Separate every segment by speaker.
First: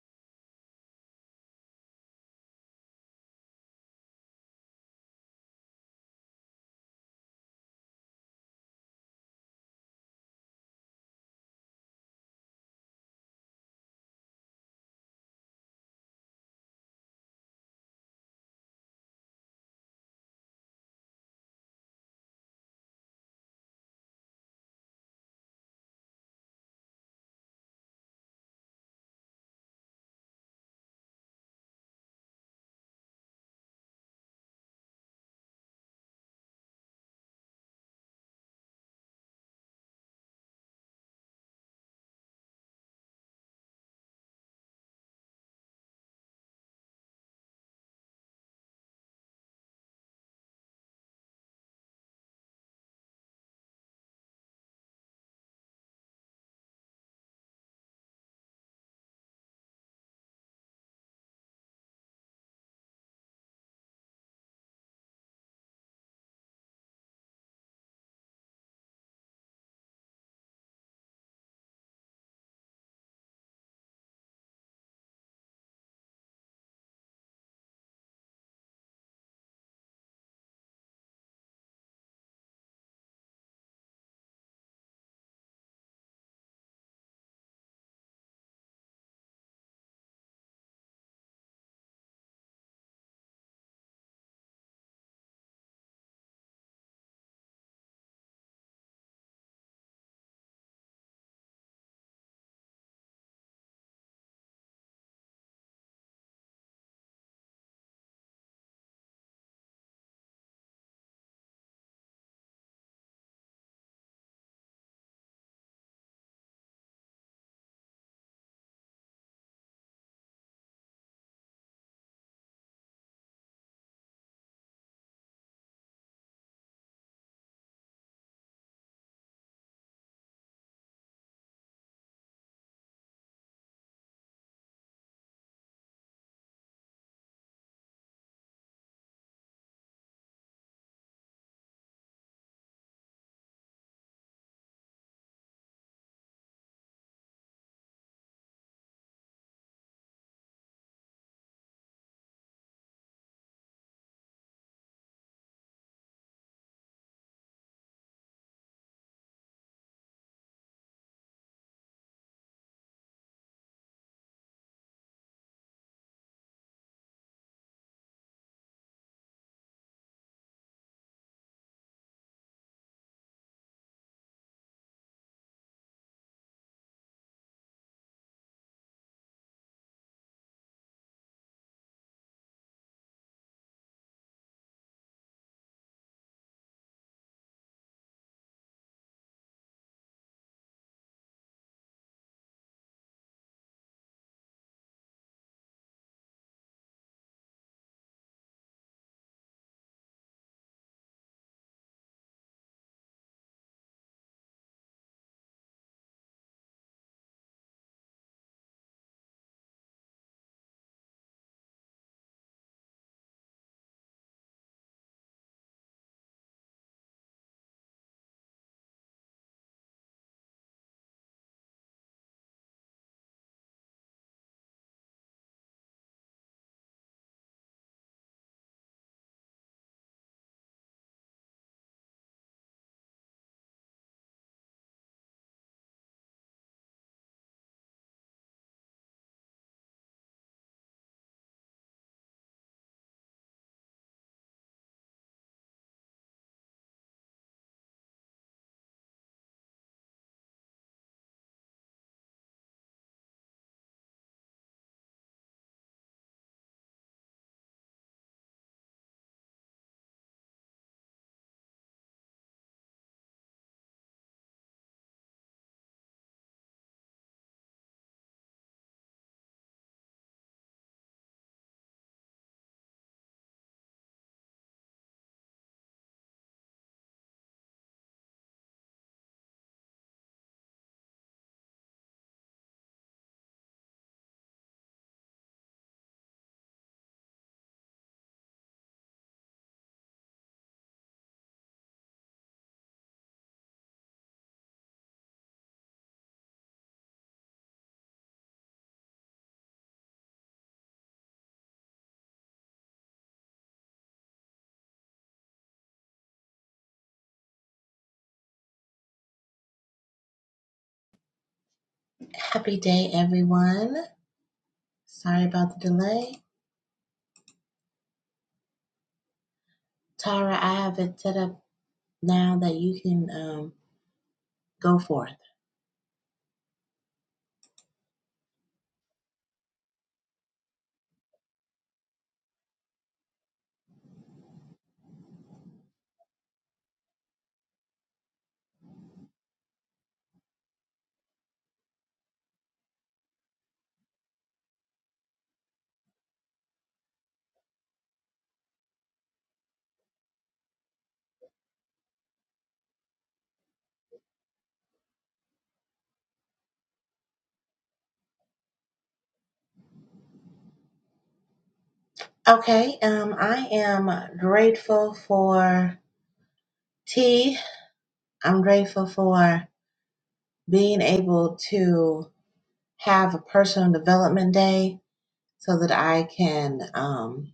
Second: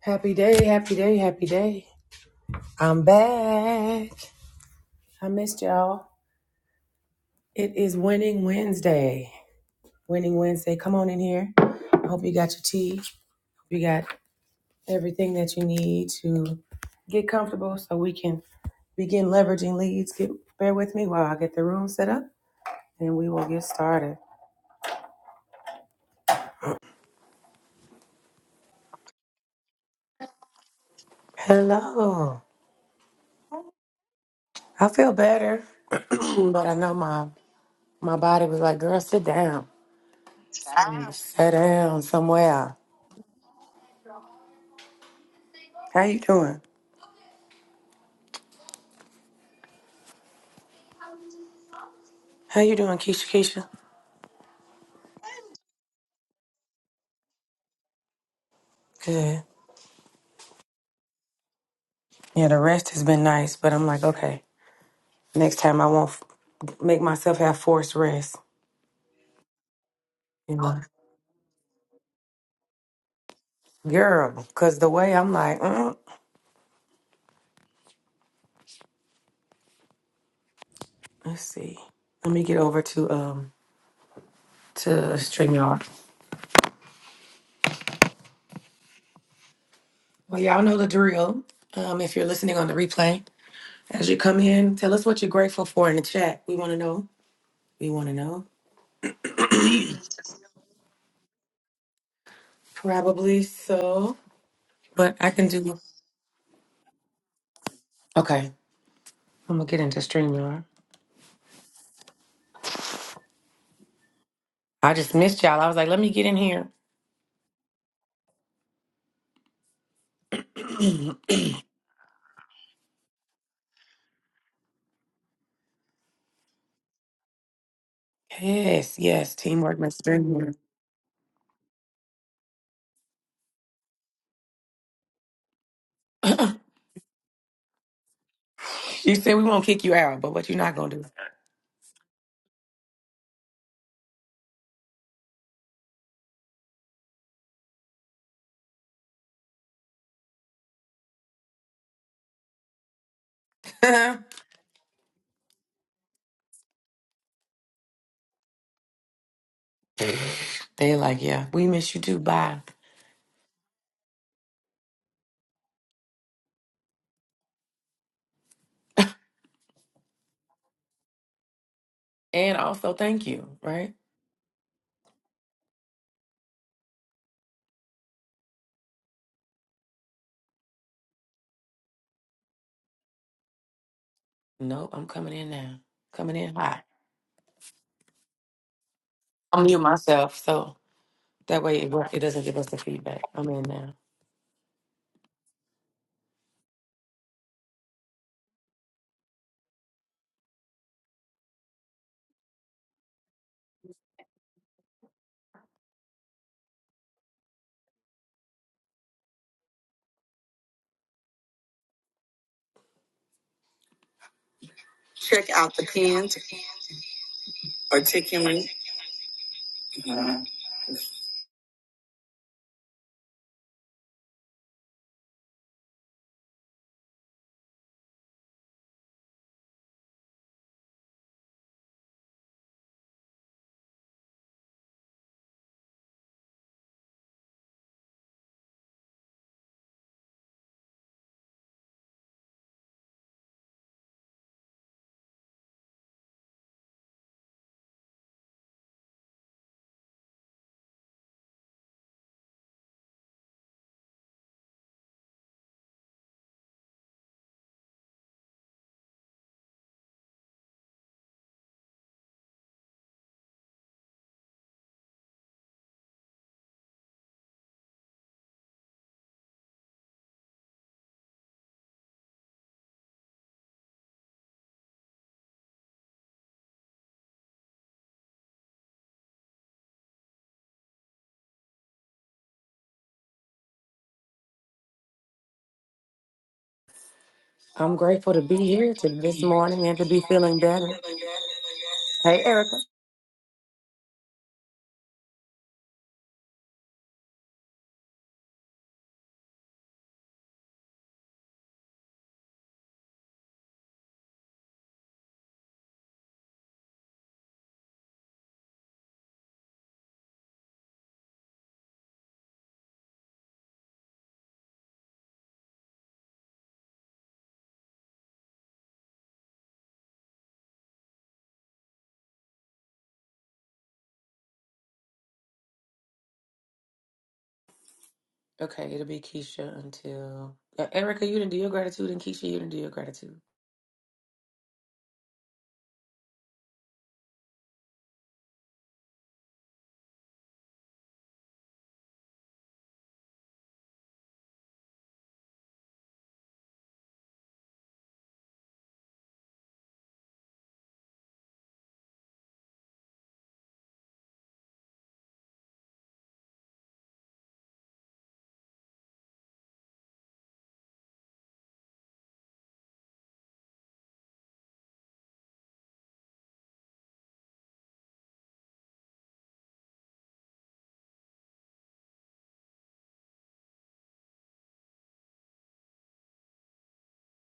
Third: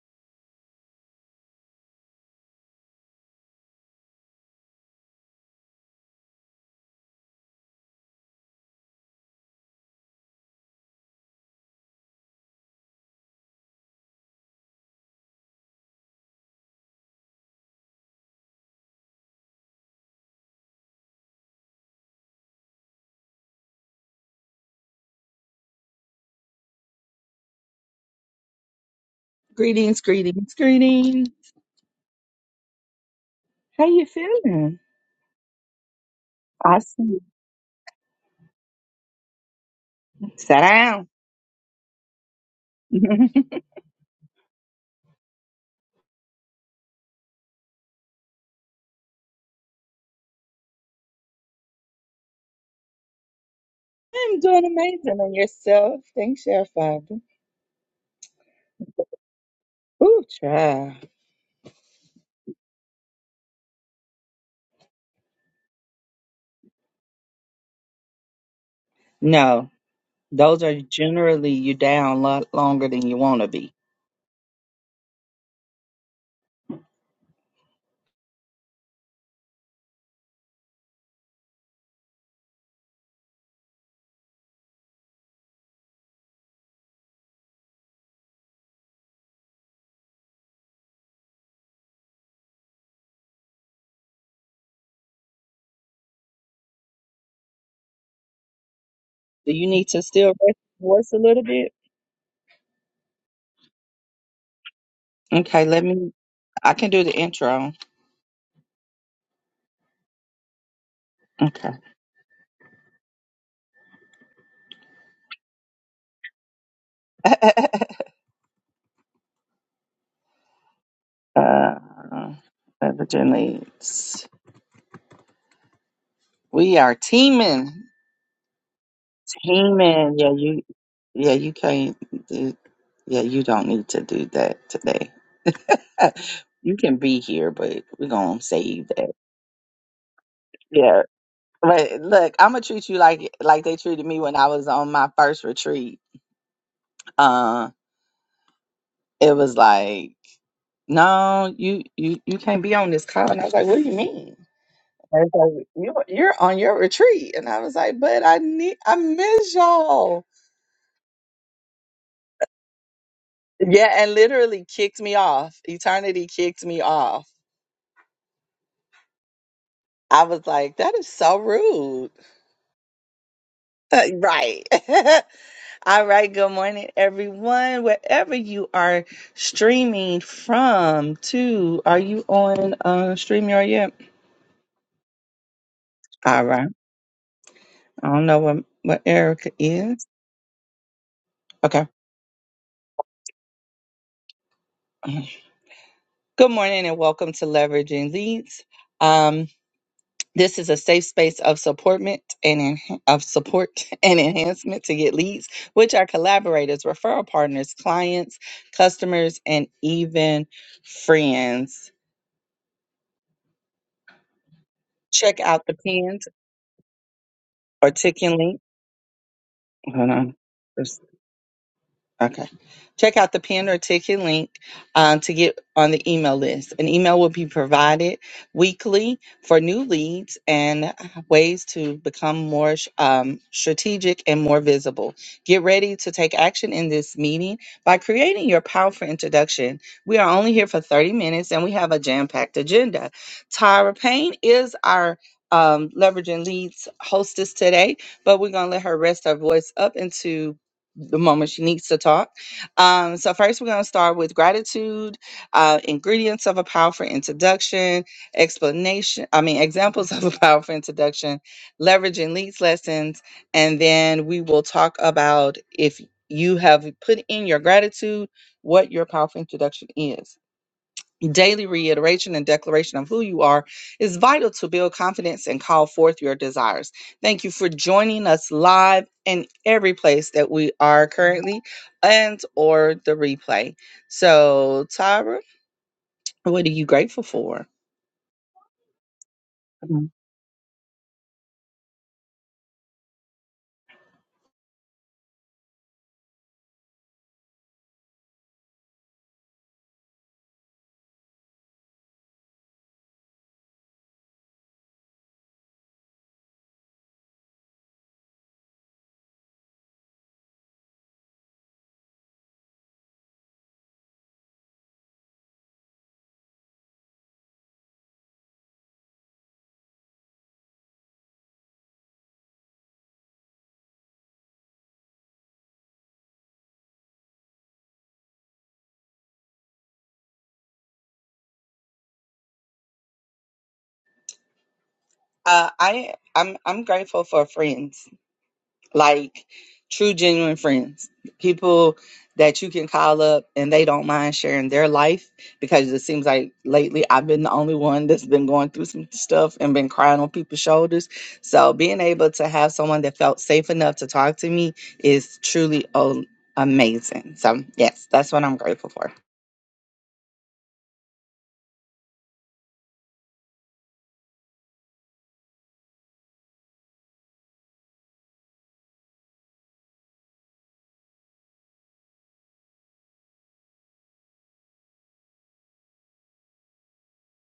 Speaker 1: Happy day, happy day, happy day. I'm back. I missed y'all. It is Winning Wednesday. Winning Wednesday. Come on in here. I hope you got your tea. You got everything that you need to get comfortable so we can begin leveraging leads. Get bear with me while I get the room set up and we will get started.
Speaker 2: Greetings, greetings, greetings.
Speaker 1: Hello.
Speaker 2: How you feeling?
Speaker 1: I feel better, but I know
Speaker 2: Awesome.
Speaker 1: my my body was like, girl, sit down.
Speaker 2: Sit down.
Speaker 1: Sit down somewhere.
Speaker 2: I'm
Speaker 1: How you doing? How you doing, Keisha? Keisha?
Speaker 2: doing amazing on yourself. Thanks, your father.
Speaker 1: Good.
Speaker 2: Ooh, child.
Speaker 1: Yeah, the rest has been nice, but I'm like, okay, next time I won't f- make myself have forced rest.
Speaker 2: No,
Speaker 1: You
Speaker 2: those are
Speaker 1: know,
Speaker 2: generally you down a lot longer than you want to be.
Speaker 1: girl, because the way I'm like, mm, let's see, let me get over to um to Streamyard. Well, y'all know the drill. Um, if you're listening on the replay, as you come in, tell us what you're grateful for in the chat. We want to know. We want to know.
Speaker 2: Do you need to still rest your voice a little bit?
Speaker 1: Probably so, but I can
Speaker 2: Okay,
Speaker 1: do.
Speaker 2: let me. I can do the intro.
Speaker 1: Okay, I'm gonna get into Streamyard.
Speaker 2: Okay.
Speaker 1: I just missed y'all. I was like, let me get in here.
Speaker 2: uh, evidently, it's- we are teaming.
Speaker 1: Yes, yes, teamwork makes the
Speaker 2: Teaming.
Speaker 1: dream
Speaker 2: Yeah, you.
Speaker 1: work.
Speaker 2: Yeah, you can't. do- Yeah, you don't need to do that today. you can be here, but we're gonna save that.
Speaker 1: You said we won't kick you out, but what you not gonna
Speaker 2: Yeah,
Speaker 1: do?
Speaker 2: but look, I'm gonna treat you like like they treated me when I was on my first retreat. Uh, it was like, no, you you you can't be on this call, and I was like, what do you mean? They was like, you you're on your retreat, and I was like, but I need I miss y'all.
Speaker 1: They're like, yeah, we miss you too. Bye.
Speaker 2: Yeah, and literally kicked me off. Eternity kicked me off I was like, that is so rude.
Speaker 1: And also, thank you. Right?
Speaker 2: right. All right. Good morning, everyone. Wherever you are streaming from, to are you on uh, StreamYard yet?
Speaker 1: Nope, I'm coming in now. Coming
Speaker 2: All
Speaker 1: in
Speaker 2: right.
Speaker 1: hot.
Speaker 2: I don't know what, what Erica
Speaker 1: I'm mute
Speaker 2: is.
Speaker 1: myself, so that way
Speaker 2: Okay.
Speaker 1: it, it doesn't give us the feedback. I'm in now.
Speaker 2: Good morning and welcome to Leveraging Leads. Um. This is a safe space of supportment and en- of support and enhancement to get leads, which are collaborators, referral partners, clients, customers, and even friends. Check
Speaker 1: Check
Speaker 2: out the
Speaker 1: out the
Speaker 2: pinned
Speaker 1: pins.
Speaker 2: or ticking link. Hold on. Okay. Check out the pin or ticket link um, to get on the email list. An email will be provided weekly for new leads and uh, ways to become more um, strategic and more visible. Get ready to take action in this meeting by creating your powerful introduction. We are only here for 30 minutes and we have a jam packed agenda. Tyra Payne is our um, leveraging leads hostess today, but we're going to let her rest her voice up into the moment she needs to talk. Um, so first, we're going to start with gratitude, uh, ingredients of a powerful introduction, explanation. I mean, examples of a powerful introduction, leveraging leads lessons, and then we will talk about if you have put in your gratitude, what your powerful introduction is. Daily reiteration and declaration of who you are is vital to build confidence and call forth your desires. Thank you for joining us live in every place that we are currently and or the replay. So, Tyra, what are you grateful for?
Speaker 1: I'm grateful to be here to this morning and to
Speaker 2: Mhm.
Speaker 1: be feeling better. Hey, Erica.
Speaker 3: Happy day, everyone. Sorry about the delay. Tara, I have it set up now that you can um, go forth.
Speaker 1: Okay, it'll be Keisha until uh, Erica. You didn't do your gratitude, and Keisha, you didn't do your gratitude.
Speaker 2: Uh, I I'm I'm grateful for friends. like true genuine friends people that you can call up and they don't mind sharing their life because it seems like lately i've been the only one that's been going through some stuff and been crying on people's shoulders so being able to have someone that felt safe enough to talk to me is truly um, amazing so yes that's what i'm grateful for
Speaker 3: Okay, um, I am grateful for tea. I'm grateful for being able to have a personal development day so that I can um,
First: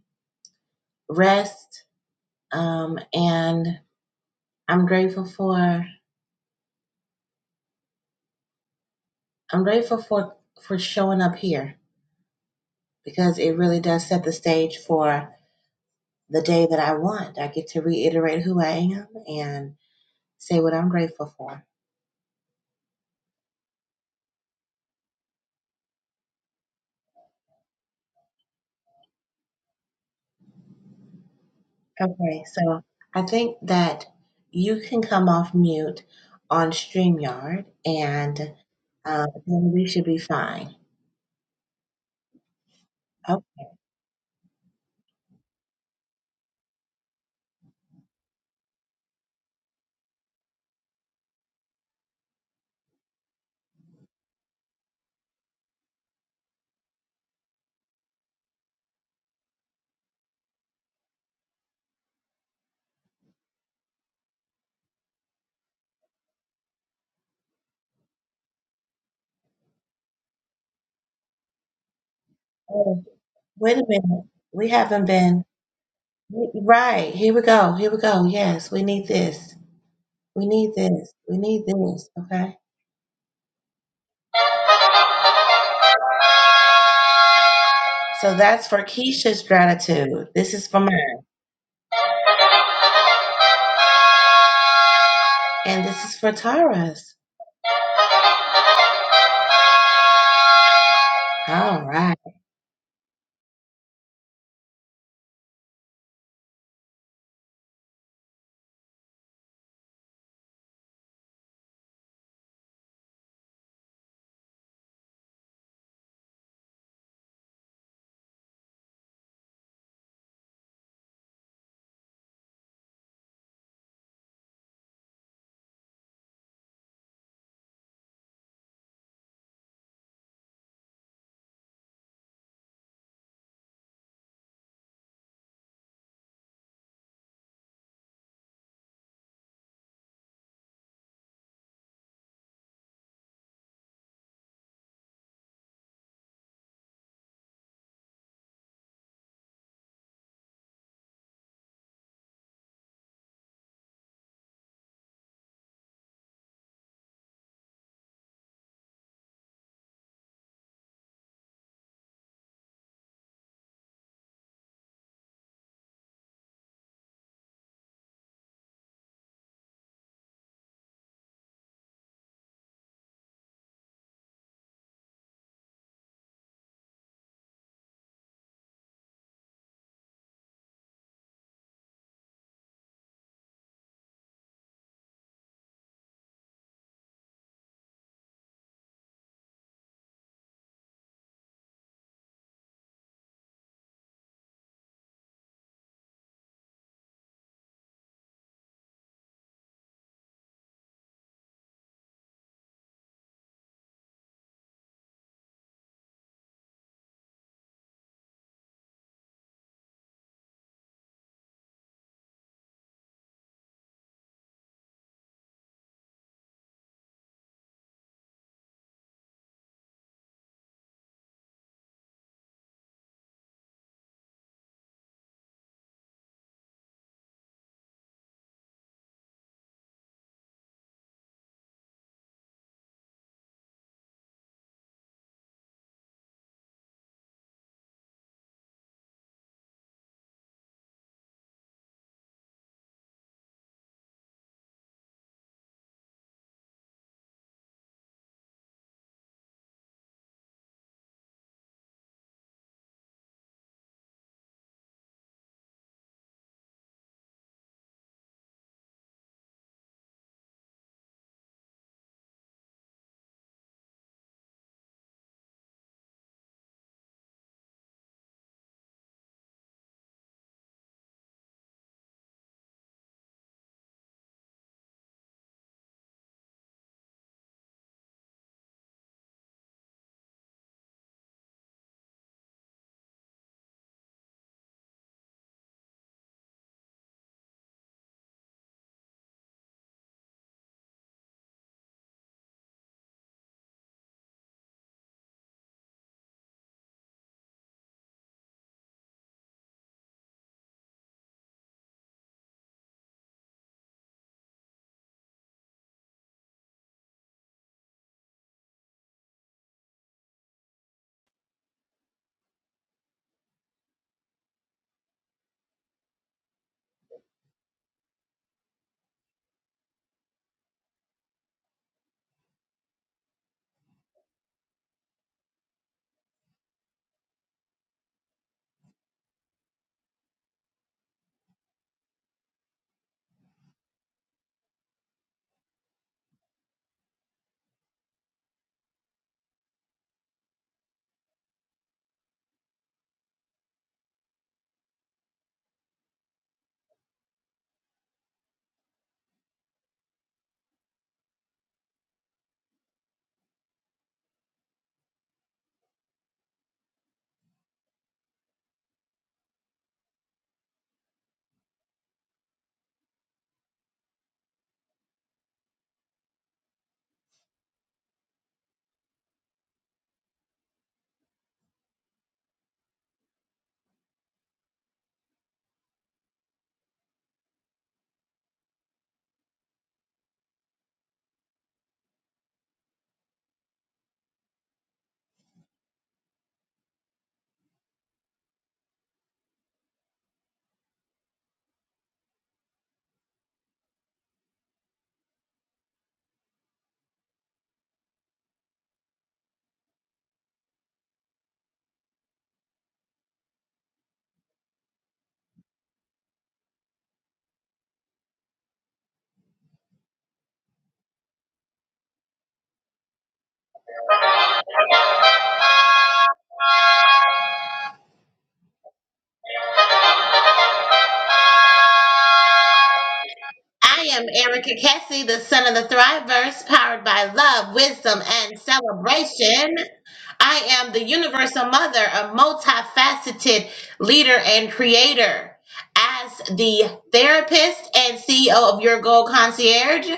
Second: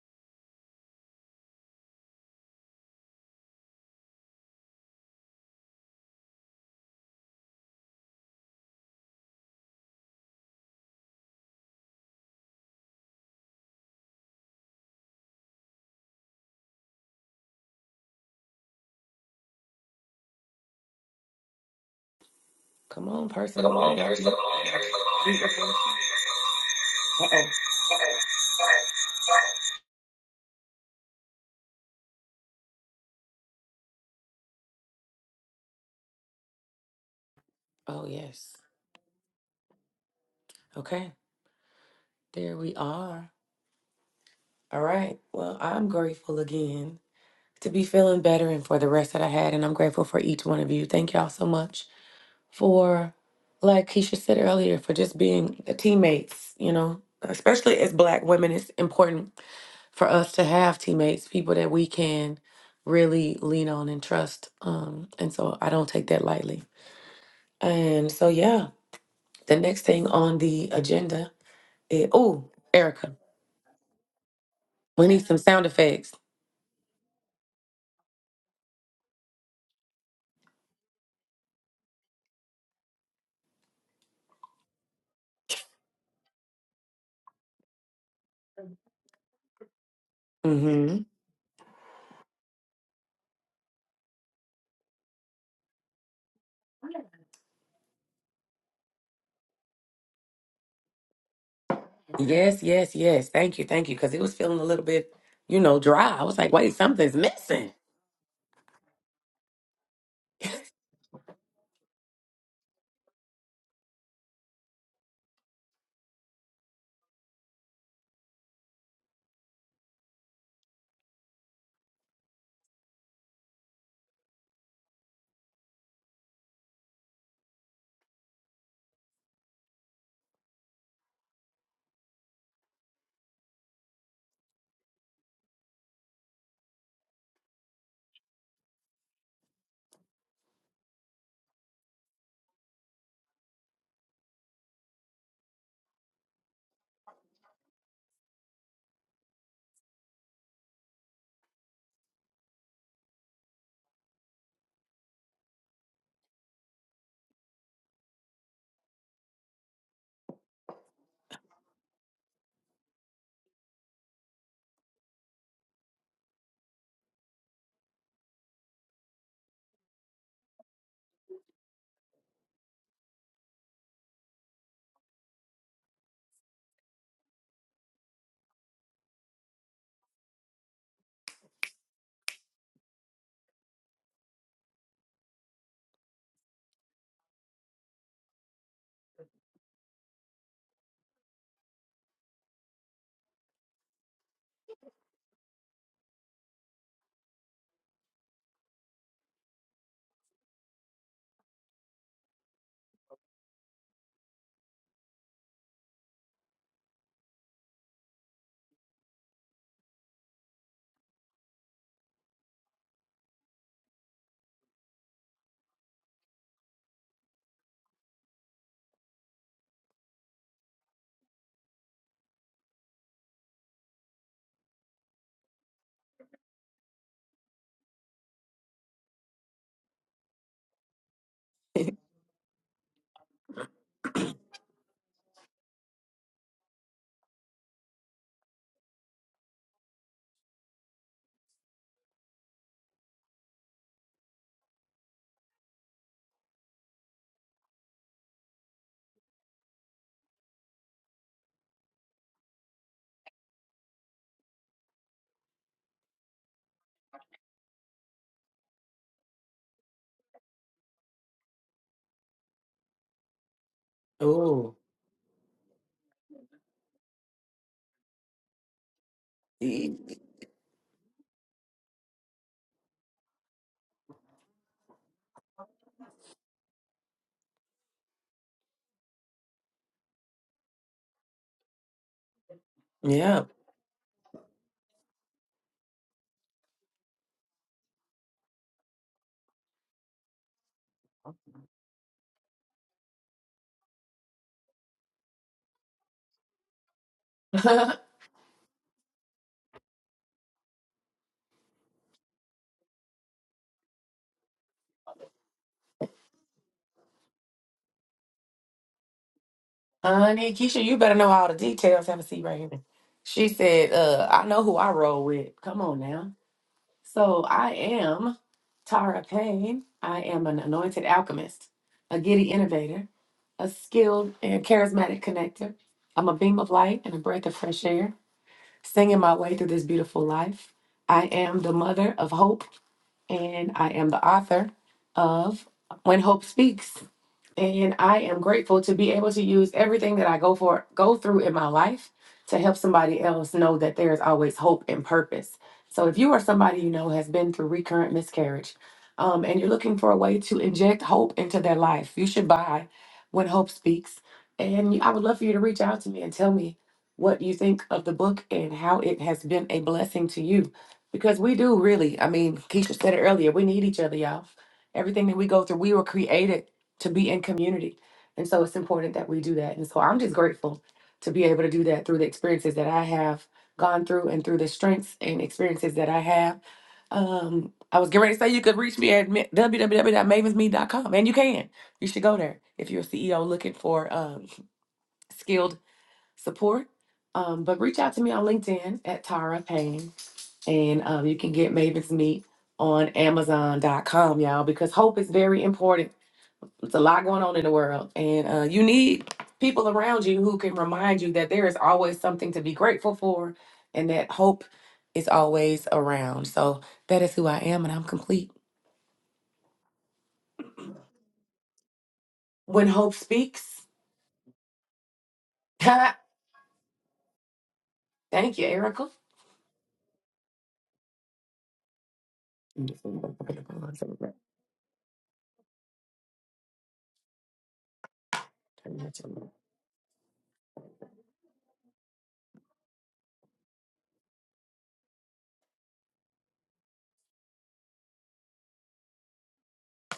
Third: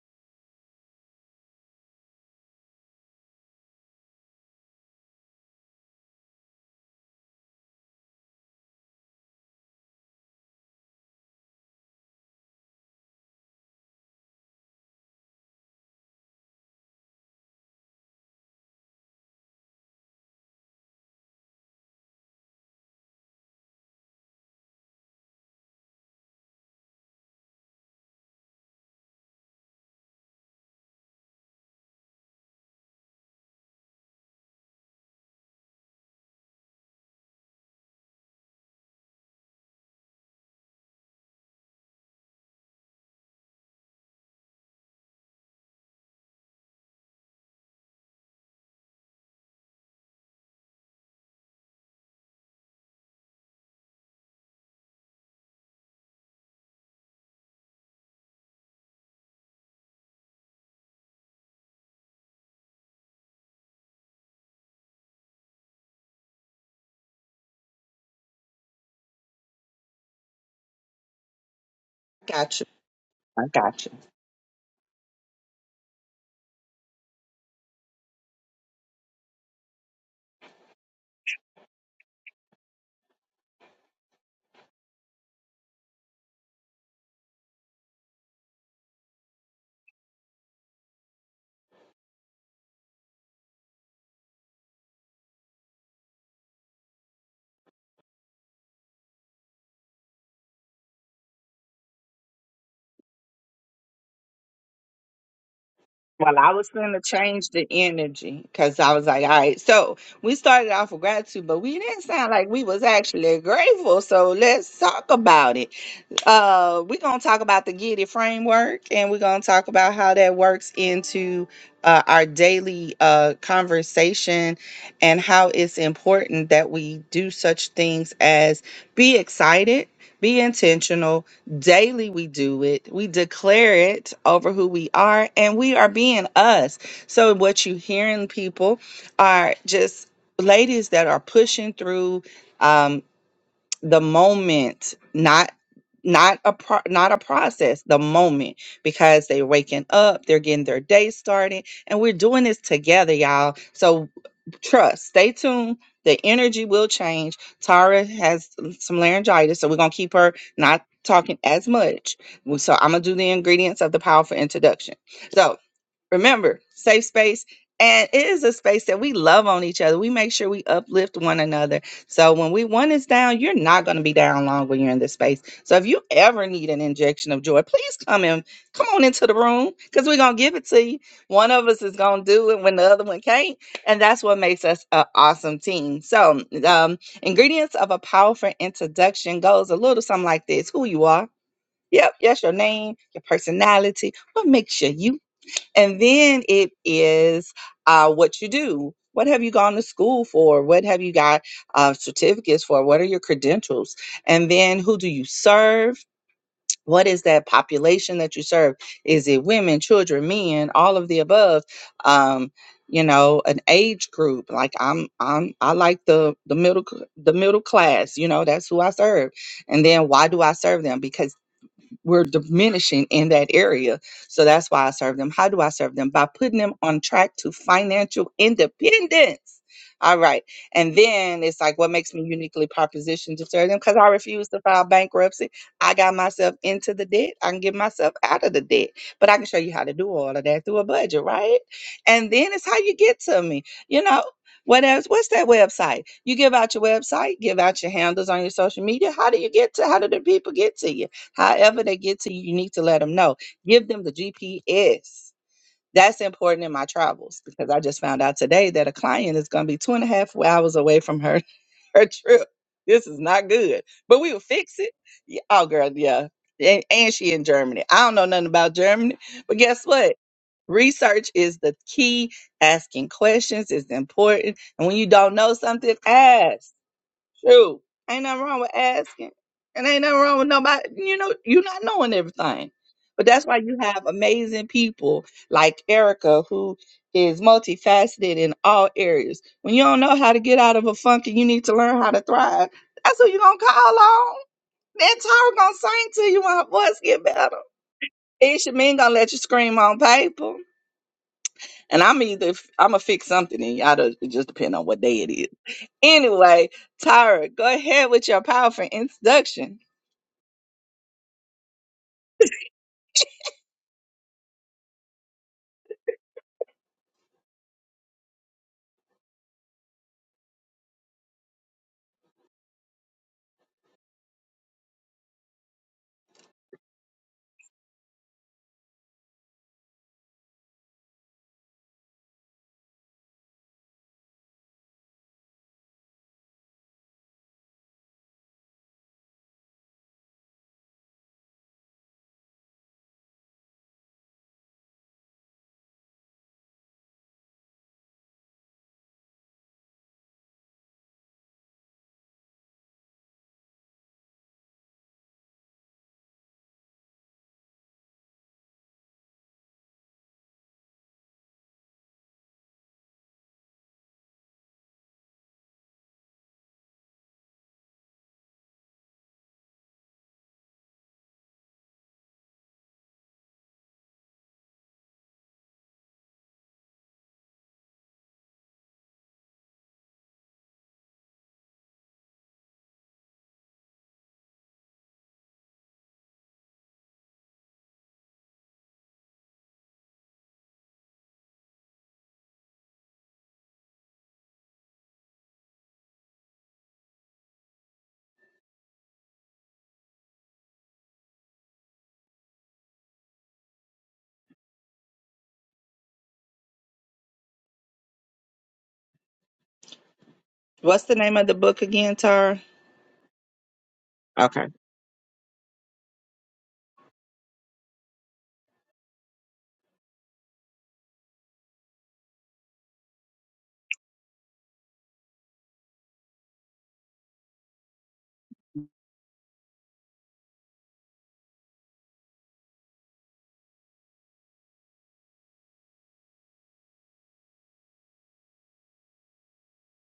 Speaker 3: rest. Um, and I'm grateful for I'm grateful for for showing up here because it really does set the stage for the day that I want. I get to reiterate who I am and say what I'm grateful for.
Speaker 1: Come on, person. Come on, person. Uh-oh.
Speaker 3: Okay, so I think that you can come off mute on StreamYard
Speaker 1: Oh,
Speaker 3: and
Speaker 1: yes.
Speaker 3: um, then we should be fine.
Speaker 1: Okay. There we are.
Speaker 3: Okay,
Speaker 1: All right. Well, I'm grateful again to be feeling better and for the rest that I had. And I'm grateful for each one of you. Thank y'all so much for, like Keisha said earlier, for just being the teammates, you know, especially as Black women, it's important for us to have teammates, people that we can really lean on and trust. Um, and so I don't take that lightly. And so, yeah. The next thing on the agenda is oh,
Speaker 2: got you
Speaker 1: Erica,
Speaker 2: i
Speaker 3: wait
Speaker 2: got
Speaker 3: a
Speaker 2: you
Speaker 3: minute. We haven't
Speaker 1: we need some
Speaker 3: been.
Speaker 1: sound effects.
Speaker 3: Right. Here we go. Here we go. Yes, we need this. We need this. We need this. Okay. So that's for Keisha's gratitude. This is for
Speaker 1: hmm
Speaker 3: mine. And this is for Tara's. All right.
Speaker 1: Yes, yes, yes. Thank you, thank you. Because it was feeling a little bit, you know, dry. I
Speaker 2: Well,
Speaker 1: was
Speaker 2: I
Speaker 1: like,
Speaker 2: was
Speaker 1: wait,
Speaker 2: going to
Speaker 1: something's
Speaker 2: change the
Speaker 1: missing.
Speaker 2: energy because I was like, all right, so we started off with gratitude, but we didn't sound like we was actually grateful. So let's talk about it uh we're going to talk about the get it framework and we're going to talk about how that works into uh, our daily uh, conversation and how it's important that we do such things as be excited be intentional daily we do it we declare it over who we are and we are being us so what you hearing people are just ladies that are pushing through Um, the moment not not a pro- not a process the moment because they waking up they're getting their day started and we're doing this together y'all so trust stay tuned the energy will change tara has some laryngitis so we're gonna keep her not talking as much so i'm gonna do the ingredients of the powerful introduction So, remember safe space and it is a space that we love on each other we make sure we uplift one another so when we one is down you're not going to be down long when you're in this space so if you ever need an injection of joy please come in come on into the room because we're going to give it to you one of us is going to do it when the other one can't and that's what makes us an awesome team so um, ingredients of a powerful introduction goes a little something like this who you are yep yes your name your personality what makes you you and then it is uh, what you do. What have you gone to school for? What have you got uh, certificates for? What are your credentials? And then who do you serve? What is that population that you serve? Is it women, children, men, all of the above? Um, you know, an age group. Like I'm, I'm, I like the the middle c- the middle class. You know, that's who I serve. And then why do I serve them? Because we're diminishing in that area. So that's why I serve them. How do I serve them? By putting them on track to financial independence. All right. And then it's like, what makes me uniquely propositioned to serve them? Because I refuse to file bankruptcy. I got myself into the debt. I can get myself out of the debt. But I can show you how to do all of that through a budget, right? And then it's how you get to me. You know, what else? What's that website? You give out your website, give out your handles on your social media. How do you get to? How do the people get to you? However, they get to you, you need to let them know. Give them the GPS. That's important in my travels because I just found out today that a client is going to be two and a half hours away from her her trip. This is not good, but we will fix
Speaker 1: oh,
Speaker 2: it. Yeah, oh, girl, yeah. And, and she in Germany. I don't know nothing about Germany, but guess what? Research is the key. Asking questions is important, and when you don't know something, ask. True. Ain't nothing wrong with asking. And ain't nothing wrong with nobody. You know, you're not knowing everything. But
Speaker 1: yeah.
Speaker 2: that's why you have amazing people like Erica, who is multifaceted in all areas. When you don't know how to get out of a funk and you need to learn how to thrive, that's who you're going to call on. That Tara going to sing to you when her voice get better. And Shamin going to let you scream on paper. And I'm either, I'm going to fix something in you. all It just depend on what day it is. Anyway, Tara, go ahead with your powerful introduction.
Speaker 1: Honey, Keisha, you better know all the details. Have a seat right here. She said, uh, I know who I roll with. Come on now. So I am Tara Payne. I am an anointed alchemist, a giddy innovator, a skilled and charismatic connector. I'm a beam of light and a breath of fresh air, singing my way through this beautiful life. I am the mother of hope, and I am the author of When Hope Speaks. And I am grateful to be able to use everything that I go for go through in my life to help somebody else know that there is always hope and purpose. So if you are somebody you know has been through recurrent miscarriage, um, and you're looking for a way to inject hope into their life, you should buy When Hope Speaks. And you- I would love for you to reach out to me and tell me what you think of the book and how it has been a blessing to you. Because we do really, I mean, Keisha said it earlier, we need each other, y'all. Everything that we go through, we were created to be in community. And so it's important that we do that. And so I'm just grateful to be able to do that through the experiences that I have gone through and through the strengths and experiences that I have. Um, I was getting ready to say you could reach me at ma- www.mavensme.com, and you can. You should go there if you're a CEO looking for um, skilled support. Um, but reach out to me on LinkedIn at Tara Payne, and um, you can get Maven's Meet on Amazon.com, y'all, because hope is very important it's a lot going on in the world, and uh, you need people around you who can remind you that there is always something to be grateful for, and that hope is always around. So that is who I am, and I'm complete.
Speaker 2: What's the name of the book again, Tara?
Speaker 1: When hope speaks,
Speaker 2: Okay.
Speaker 1: thank you, Erica.
Speaker 3: I am Erica Cassie, the son of the Thriveverse, powered by love, wisdom, and celebration. I am the universal mother, a multifaceted leader and creator. As the therapist and CEO of Your Goal Concierge,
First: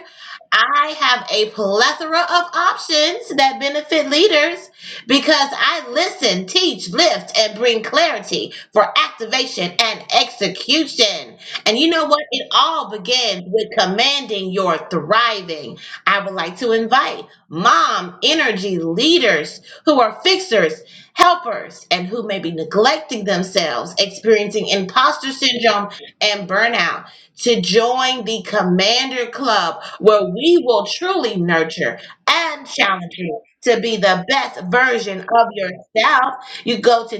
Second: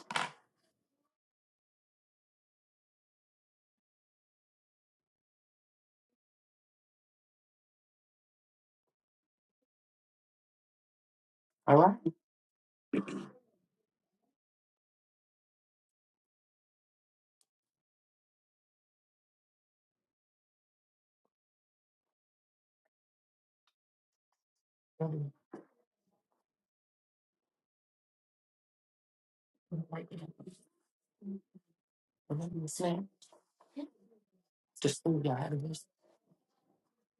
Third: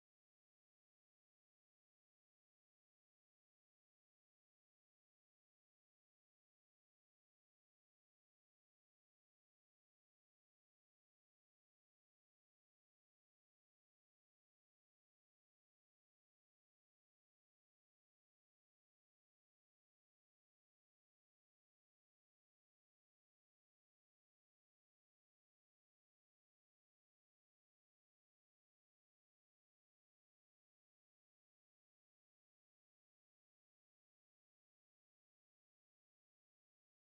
Speaker 3: I have a plethora of options that benefit leaders because I listen, teach, lift, and bring clarity for activation and execution.
Speaker 1: All
Speaker 3: And you
Speaker 1: right.
Speaker 3: know what? It all begins with commanding your thriving. I would like to invite mom energy leaders who are fixers, helpers, and who may be neglecting themselves, experiencing imposter syndrome and burnout, to join the Commander Club,
Speaker 1: Right
Speaker 3: where we
Speaker 1: now.
Speaker 3: will truly nurture
Speaker 1: Remember
Speaker 3: and
Speaker 1: the snare?
Speaker 3: challenge you to be the best
Speaker 1: The
Speaker 3: version
Speaker 1: school y'all
Speaker 3: of
Speaker 1: had a verse?
Speaker 3: yourself. You go to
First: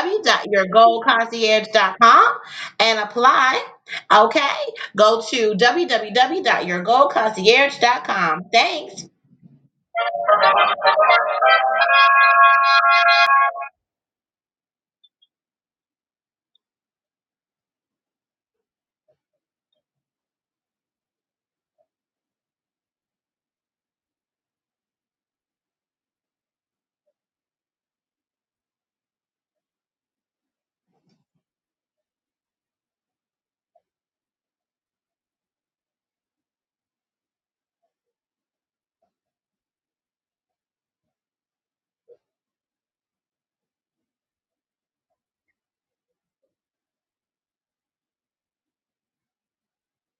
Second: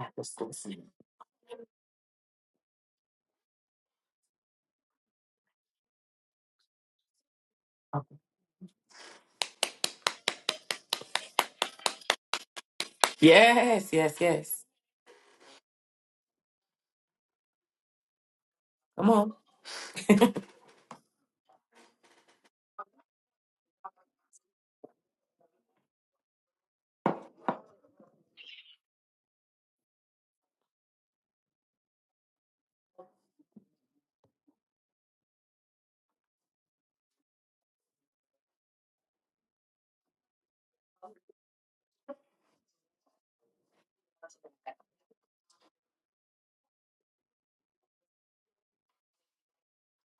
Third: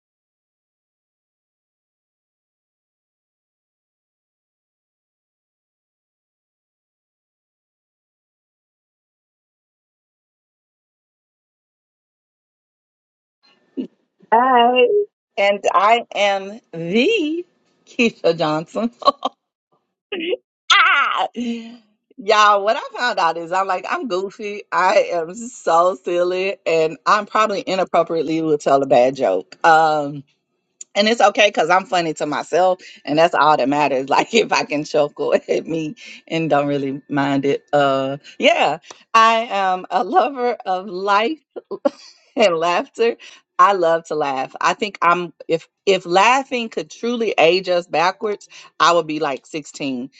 Speaker 1: At the school
Speaker 3: and apply. Okay, go to
Speaker 1: Okay.
Speaker 3: www.yourgoalconcierge.com. Thanks.
Speaker 1: Yes, yes, yes.
Speaker 2: Hi. And I am the Keisha Johnson.
Speaker 1: Come on.
Speaker 2: Ah, Y'all, what I found out is I'm like, I'm goofy. I am so silly. And I'm probably inappropriately will tell a bad joke. Um, And it's okay because I'm funny to myself, and that's all that matters. Like if I can chuckle at me and don't really mind it. Uh yeah. I am a lover of life. and laughter. I love to laugh. I think I'm if if laughing could truly age us backwards, I would be like 16.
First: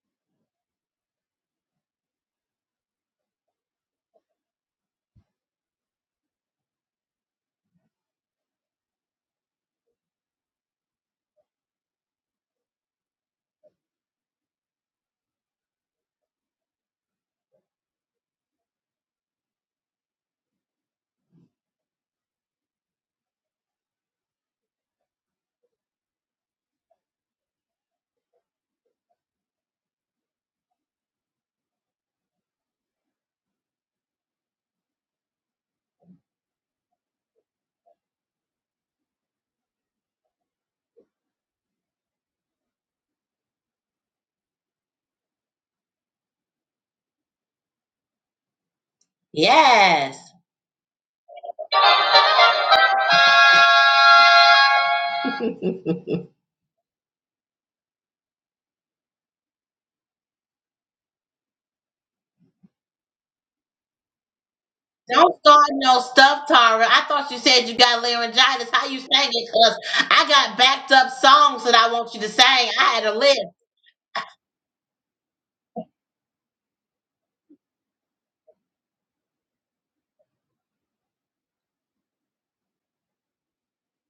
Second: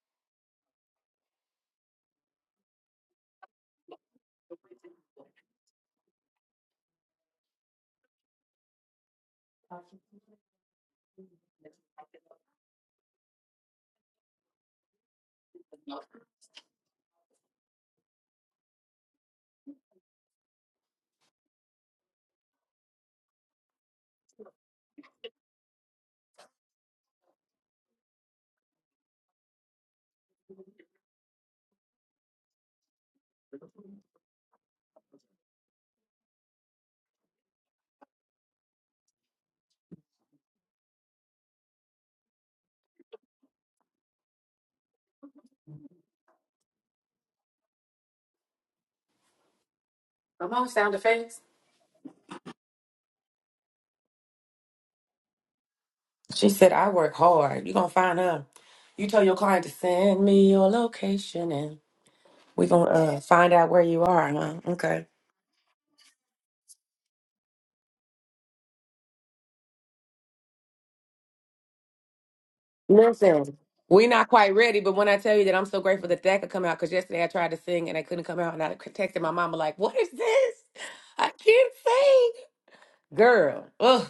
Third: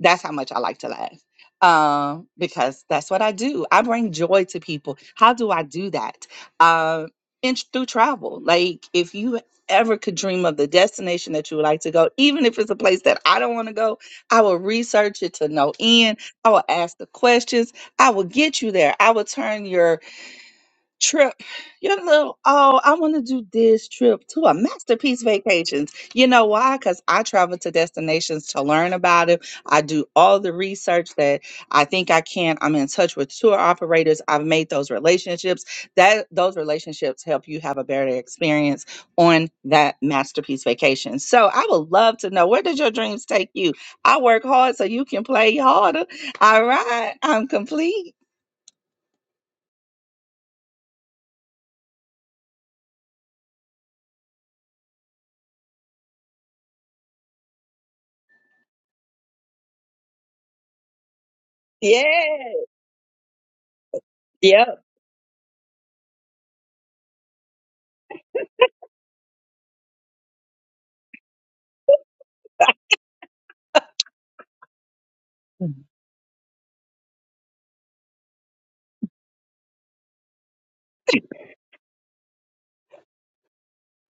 Speaker 2: That's how much I like to laugh. Um, because that's what I do. I bring joy to people. How do I do that? Um, in through travel. Like if you ever could dream of the destination that you would like to go, even if it's a place that I don't want to go, I will research it to no end. I will ask the questions. I will get you there. I will turn your trip your little oh i want to do this trip to a masterpiece vacations you know why because i travel to destinations to learn about it i do all the research that i think i can i'm in touch with tour operators i've made those relationships that those relationships help you have a better experience on that masterpiece vacation so i would love to know where did your dreams take you i work hard so you can play harder all right i'm complete
Speaker 3: Yes.
Speaker 1: Come on, sound effects. She said, I work hard. you going to find her. You tell your client to send me your location and
Speaker 2: yeah
Speaker 1: we going to uh, find out where you are, huh?
Speaker 2: yep
Speaker 1: Okay.
Speaker 3: Don't start no stuff, Tara. I thought you said you got laryngitis. How you sang it? Cause I got backed up songs that I want you to sing. I had a list.
Speaker 1: Listen, we not quite ready, but when I tell you that I'm so grateful that that could come out, because yesterday I tried to sing and I couldn't come out, and I texted my mama, like, what is this? I can't sing. Girl. Ugh.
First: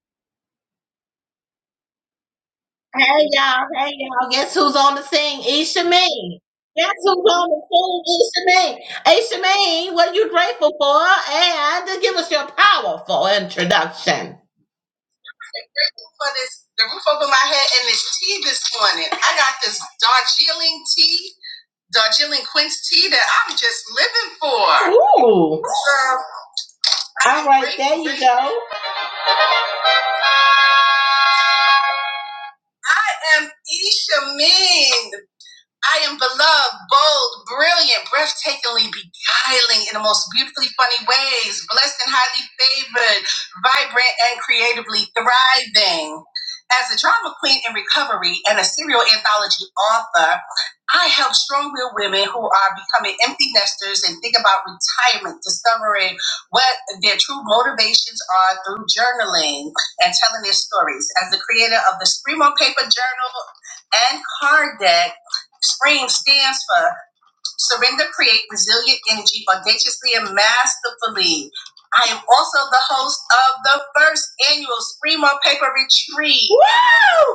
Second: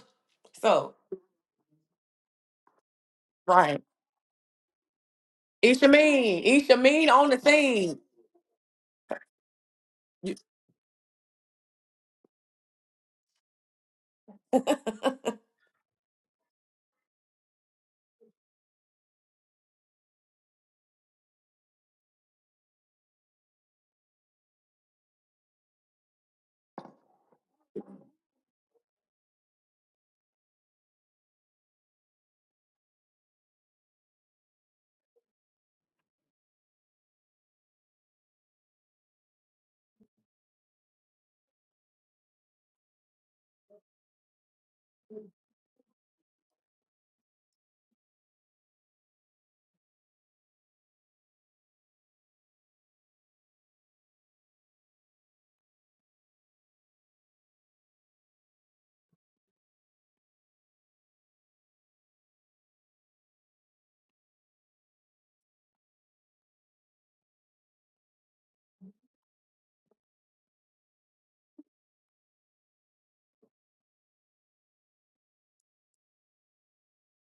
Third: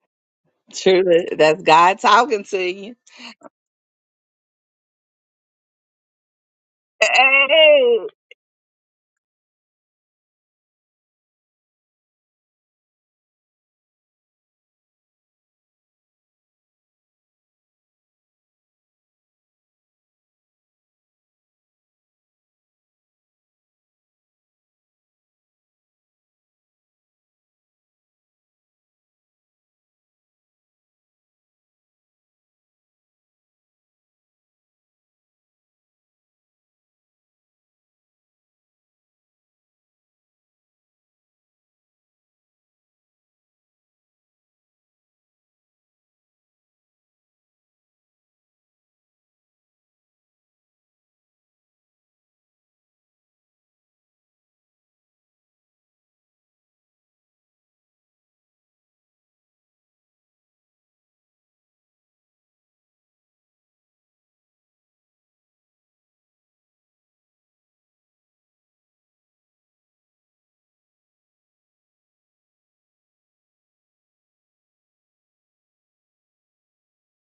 Speaker 1: So,
Speaker 2: Truly, that's God talking to you.
Speaker 3: Hey y'all,
Speaker 1: right.
Speaker 3: hey y'all. Guess who's on the scene? Isha
Speaker 1: Isha
Speaker 3: Mee.
Speaker 1: Mean. Isha
Speaker 3: Guess
Speaker 1: Mean
Speaker 3: who's
Speaker 1: on the
Speaker 3: on the
Speaker 2: Hey,
Speaker 1: scene.
Speaker 3: scene? Isha Mee. Isha Mee, what are you
Speaker 1: You-
Speaker 3: grateful for? And give us your powerful introduction. for this the roof over my head and this tea this morning. I got this Darjeeling tea, Darjeeling quince tea that I'm just living for. Ooh. Girl, All right, there you go. I am Isha Ming. I am beloved, bold, brilliant, breathtakingly beguiling in the most beautifully funny ways, blessed and highly favored, vibrant and creatively thriving. As a drama queen in recovery and a serial anthology author, I help strong willed women who are becoming empty nesters and think about retirement, discovering what their true motivations are through journaling and telling their stories. As the creator of the Scream on Paper Journal and Card Deck, Scream stands for Surrender, Create Resilient Energy, Audaciously and Masterfully. I am also the host of the first annual Scream on Paper Retreat. Woo!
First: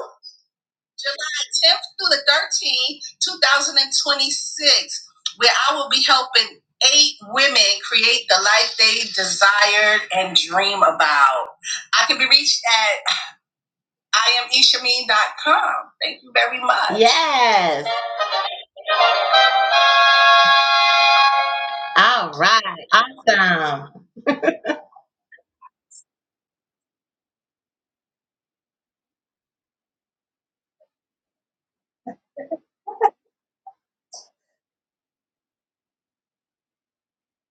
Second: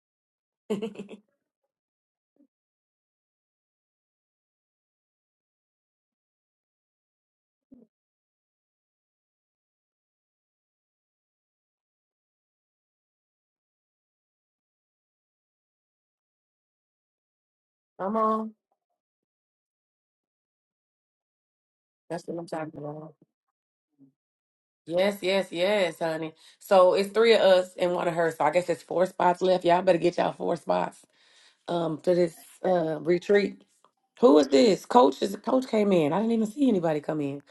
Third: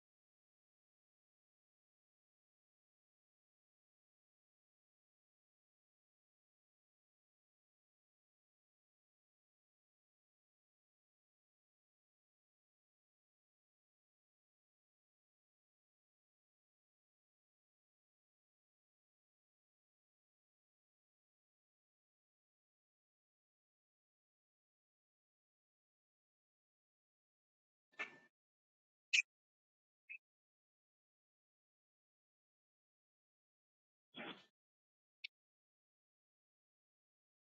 Speaker 3: July 10th through the 13th, 2026, where I will be helping eight women create the life they desired and dream about. I can be reached at I am Ishameen dot com. Thank you very much. Yes.
Speaker 1: Come on. That's
Speaker 3: All
Speaker 1: what I'm
Speaker 3: right.
Speaker 1: talking about.
Speaker 3: Awesome.
Speaker 1: Yes, yes, yes, honey. So it's three of us and one of her. So I guess it's four spots left. Y'all better get y'all four spots um for this uh retreat. Who is this? Coach is coach came in. I didn't even see anybody come in.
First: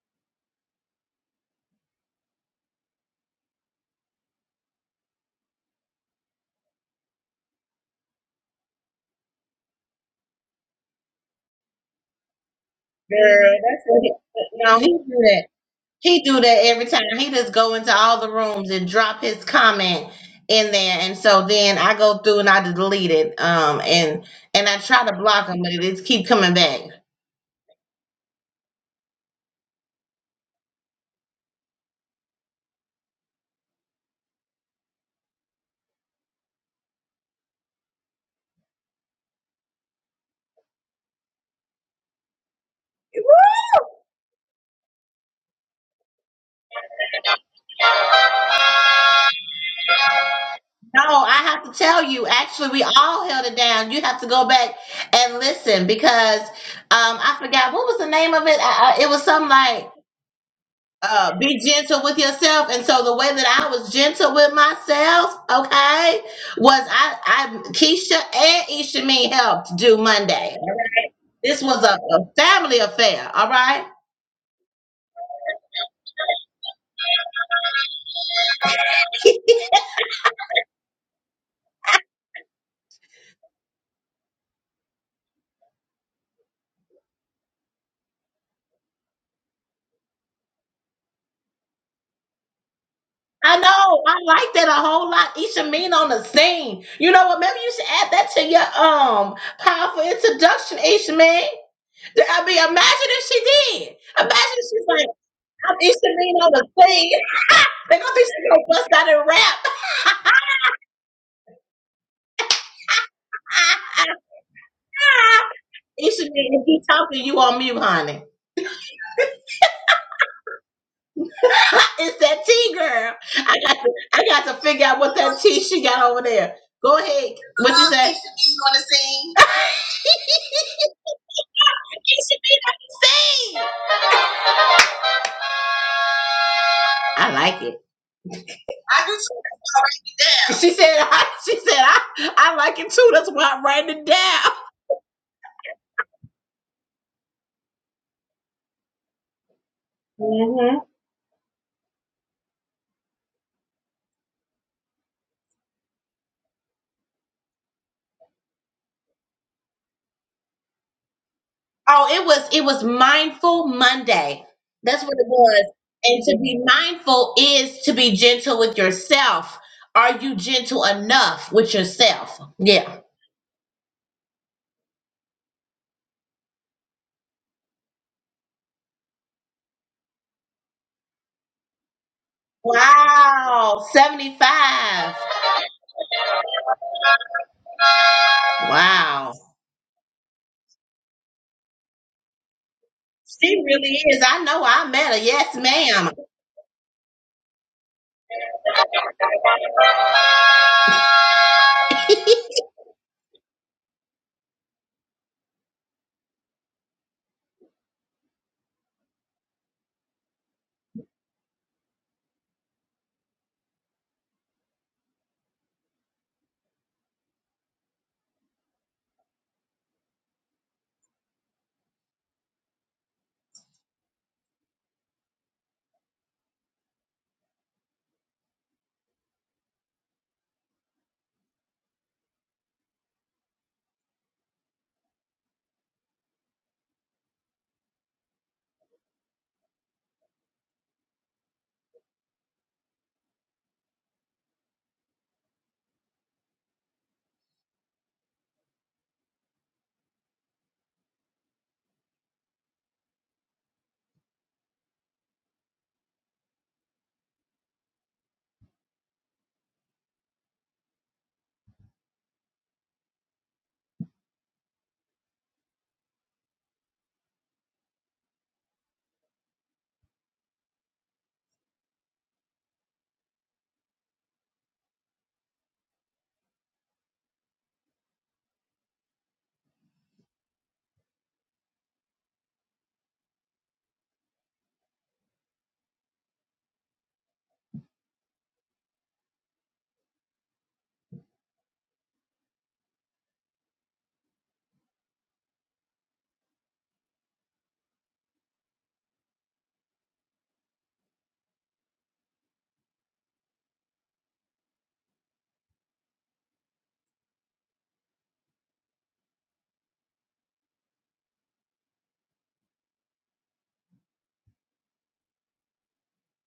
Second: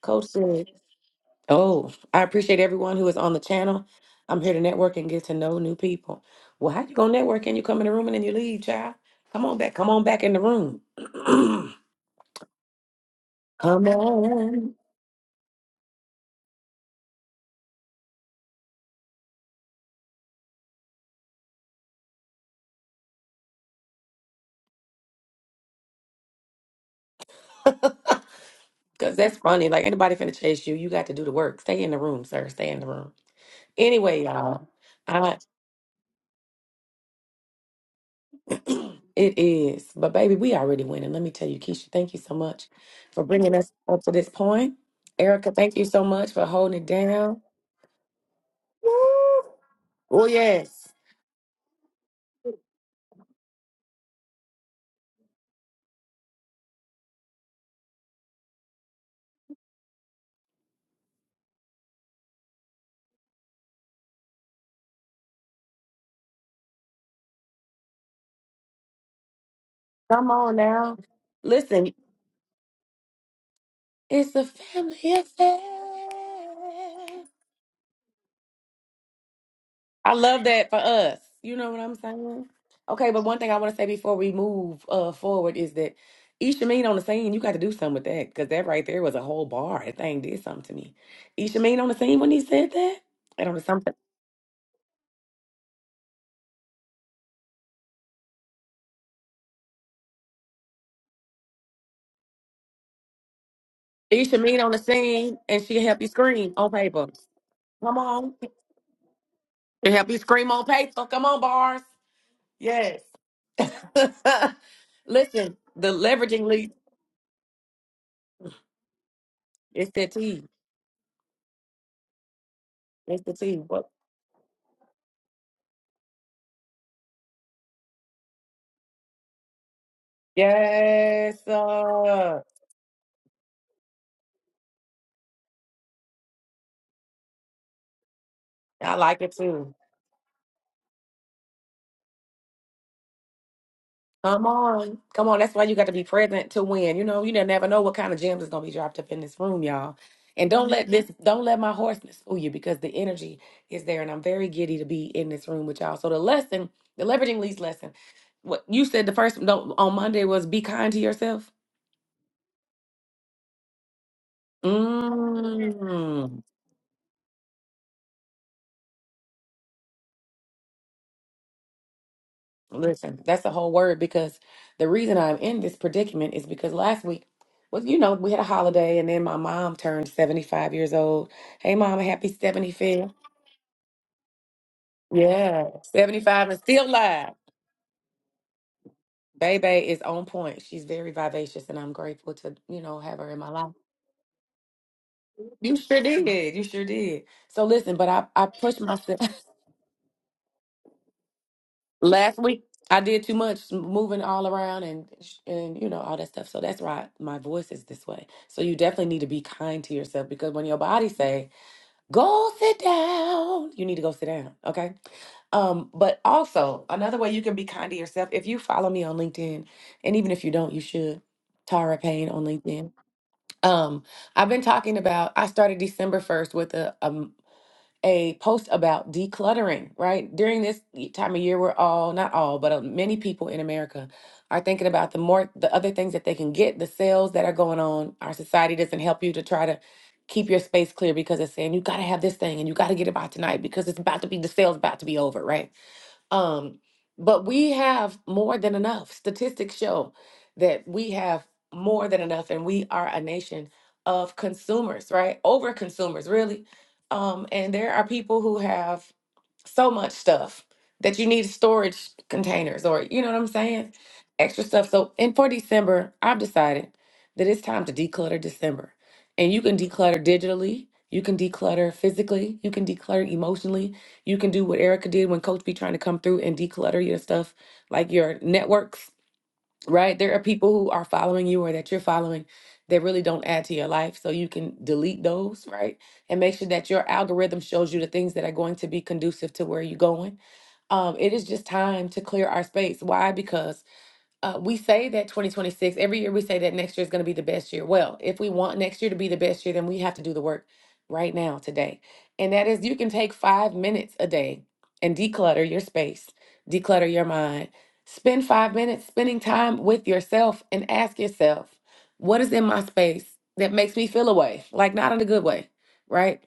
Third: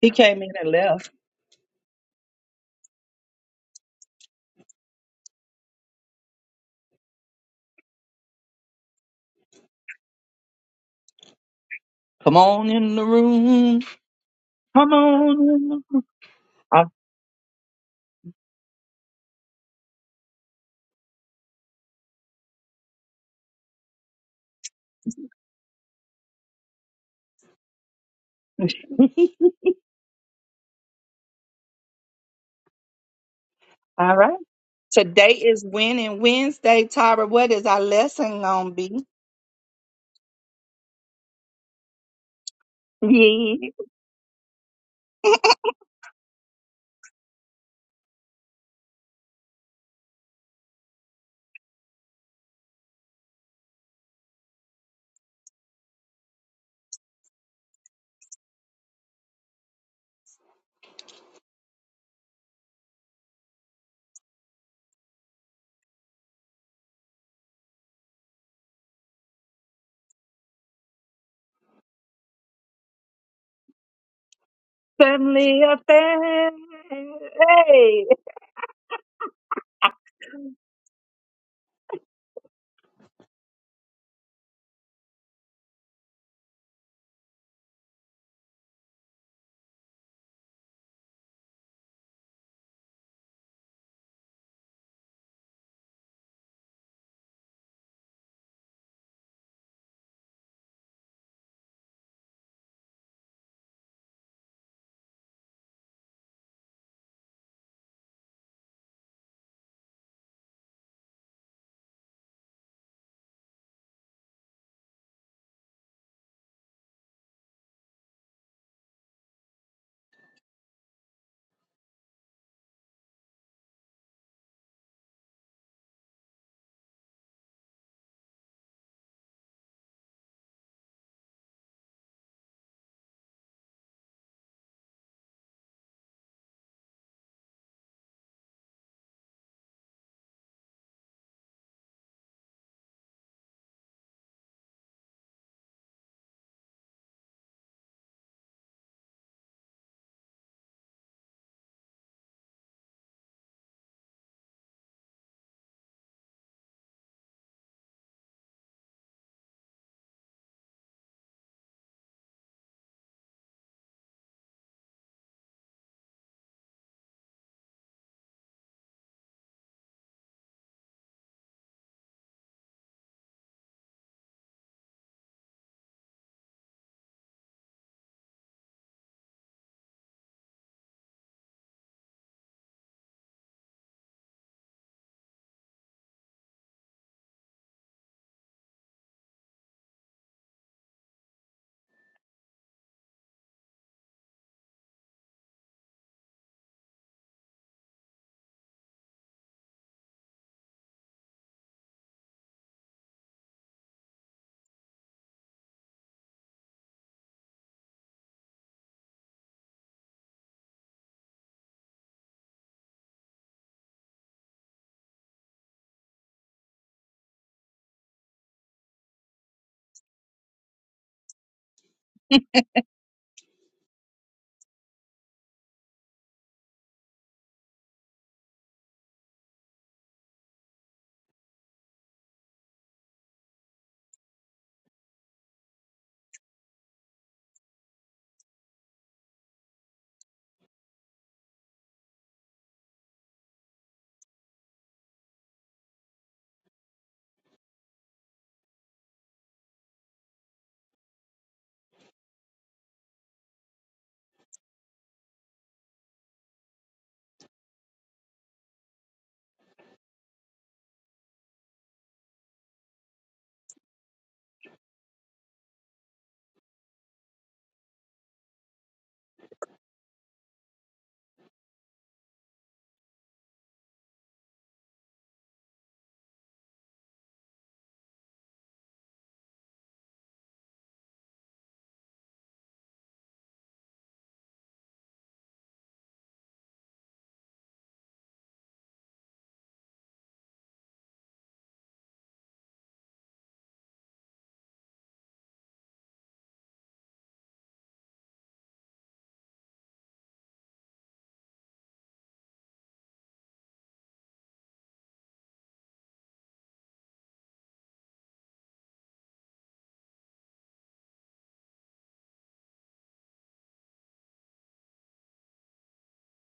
Speaker 2: he
Speaker 1: Coach
Speaker 2: came in
Speaker 1: said
Speaker 2: and left.
Speaker 1: Oh, I appreciate everyone who is on the channel. I'm here to network and get to know new people. Well, how you gonna network and you come in the room and then you leave, child? Come on back. Come on back in the room.
Speaker 2: Come on in the
Speaker 3: Girl,
Speaker 2: room.
Speaker 3: that's
Speaker 1: come
Speaker 3: what he,
Speaker 1: on.
Speaker 3: no, he
Speaker 2: Come
Speaker 3: do
Speaker 2: on.
Speaker 3: that.
Speaker 2: In the- room.
Speaker 3: He do that every time. He just go into all the rooms and drop his comment in there, and so then I go through and I delete it. Um, and and I try to block him, but it just keep coming back.
Speaker 1: Cause
Speaker 2: Uh,
Speaker 1: that's funny. Like anybody finna chase you, you got to do the work. Stay in the room, sir. Stay in the room.
Speaker 2: All
Speaker 1: Anyway,
Speaker 2: right.
Speaker 1: y'all.
Speaker 2: Today
Speaker 1: I
Speaker 2: is Winning Wednesday, Tara. What is our lesson gonna be?
Speaker 1: it is. But baby, we already winning. Let me tell you, Keisha, thank you so much for bringing
Speaker 2: Yeah,
Speaker 1: us up to this point. Erica, thank you so much for holding it down. Woo! Oh yes.
Speaker 3: No, I have to tell you, actually, we all held it down. You have to go back and listen because um, I forgot what was the name of it. I, I, it was something like uh, be gentle with yourself. And so the way that I was gentle with myself, okay, was I, I Keisha and Isha Mean helped do
Speaker 1: Come on
Speaker 3: Monday.
Speaker 1: now.
Speaker 3: This was
Speaker 1: Listen,
Speaker 3: a, a family affair, all right?
Speaker 1: it's a family affair.
Speaker 2: family affair. Hey.
Speaker 1: I love that for us. You know what I'm saying? Okay, but one thing I want to say before we move uh, forward is that Ishameen on the scene, you got to do something with that because that right there was a whole bar. That thing did something to me. Ishameen on the scene when he said that, that on
Speaker 3: I
Speaker 1: the something.
Speaker 3: know, I like that a whole lot. Isha Mean on the scene. You know what? Maybe you should add that to your um powerful introduction, Isha Mean. I mean, imagine if she did. Imagine
Speaker 1: Ishameen
Speaker 3: if
Speaker 1: on the
Speaker 3: she's like,
Speaker 1: scene, and
Speaker 3: I'm
Speaker 1: she help you
Speaker 3: Isha Mean on
Speaker 1: scream
Speaker 3: the
Speaker 1: on paper.
Speaker 3: scene.
Speaker 1: Come
Speaker 3: They're gonna think
Speaker 1: on,
Speaker 3: she's gonna bust out and rap.
Speaker 1: she help you scream on paper. Come on, bars. Yes. Listen, the leveraging
Speaker 3: Ishamine, if
Speaker 1: lead
Speaker 3: he talking, you on mute, honey.
Speaker 1: is the T.
Speaker 3: it's that tea, girl.
Speaker 1: It's the T.
Speaker 3: I got
Speaker 1: What?
Speaker 3: to, I got to figure out what that tea she got over there. Go ahead. What you say? Ishamine, you want to sing?
Speaker 1: Yes, sir.
Speaker 3: Ishamine, I can sing. I like it.
Speaker 1: I
Speaker 3: I do
Speaker 1: like it
Speaker 3: too. That's
Speaker 1: too.
Speaker 3: why I write it down. She said, I, she said, I, I like it too. That's why I'm writing it
Speaker 1: Come
Speaker 3: down.
Speaker 1: on. Come on. That's why you got to be present to win. You know, you ne- never know what kind of gems is gonna be dropped up in this room, y'all. And don't let this don't let my hoarseness fool you because the energy is there and I'm very giddy to be in this room with y'all. So the lesson, the leveraging leads lesson. What you said the first no, on Monday was be kind to yourself.
Speaker 3: Oh, it was it was mindful Monday. That's what it was. And
Speaker 1: Mm.
Speaker 3: to be mindful is to be gentle with yourself. Are you gentle enough with yourself? Yeah.
Speaker 1: Listen, that's the whole word because the reason I'm in this predicament is because last week was, you know, we had a holiday and then my mom turned 75 years old. Hey, mom, happy 75th.
Speaker 3: Wow. 75.
Speaker 1: Yeah, 75 and still live.
Speaker 3: Wow.
Speaker 1: Bebe is on point. She's very vivacious and I'm grateful to, you know, have her in my
Speaker 3: She
Speaker 1: life.
Speaker 3: really is. I know I met her. Yes,
Speaker 1: You sure
Speaker 3: ma'am.
Speaker 1: did. You sure did. So listen, but I, I pushed myself. Last week I did too much moving all around and and you know all that stuff. So that's why my voice is this way. So you definitely need to be kind to yourself because when your body say go sit down, you need to go sit down. Okay. Um, but also another way you can be kind to yourself if you follow me on LinkedIn, and even if you don't, you should. Tara Payne on LinkedIn. Um, I've been talking about. I started December first with a, a a post about decluttering, right? During this y- time of year, we're all, not all, but uh, many people in America are thinking about the more, the other things that they can get, the sales that are going on. Our society doesn't help you to try to keep your space clear because it's saying you got to have this thing and you got to get it by tonight because it's about to be, the sale's about to be over, right? Um, but we have more than enough. Statistics show that we have more than enough, and we are a nation of consumers, right? Over consumers, really. Um, and there are people who have so much stuff that you need storage containers or you know what I'm saying? Extra stuff. So and for December, I've decided that it's time to declutter December. And you can declutter digitally, you can declutter physically, you can declutter emotionally, you can do what Erica did when Coach be trying to come through and declutter your stuff, like your networks right? There are people who are following you or that you're following that really don't add to your life. So you can delete those, right? And make sure that your algorithm shows you the things that are going to be conducive to where you're going. Um, it is just time to clear our space. Why? Because uh, we say that 2026 every year we say that next year is going to be the best year well if we want next year to be the best year then we have to do the work right now today and that is you can take five minutes a day and declutter your space declutter your mind spend five minutes spending time with yourself and ask yourself what is in my space that makes me feel away like not in a good way right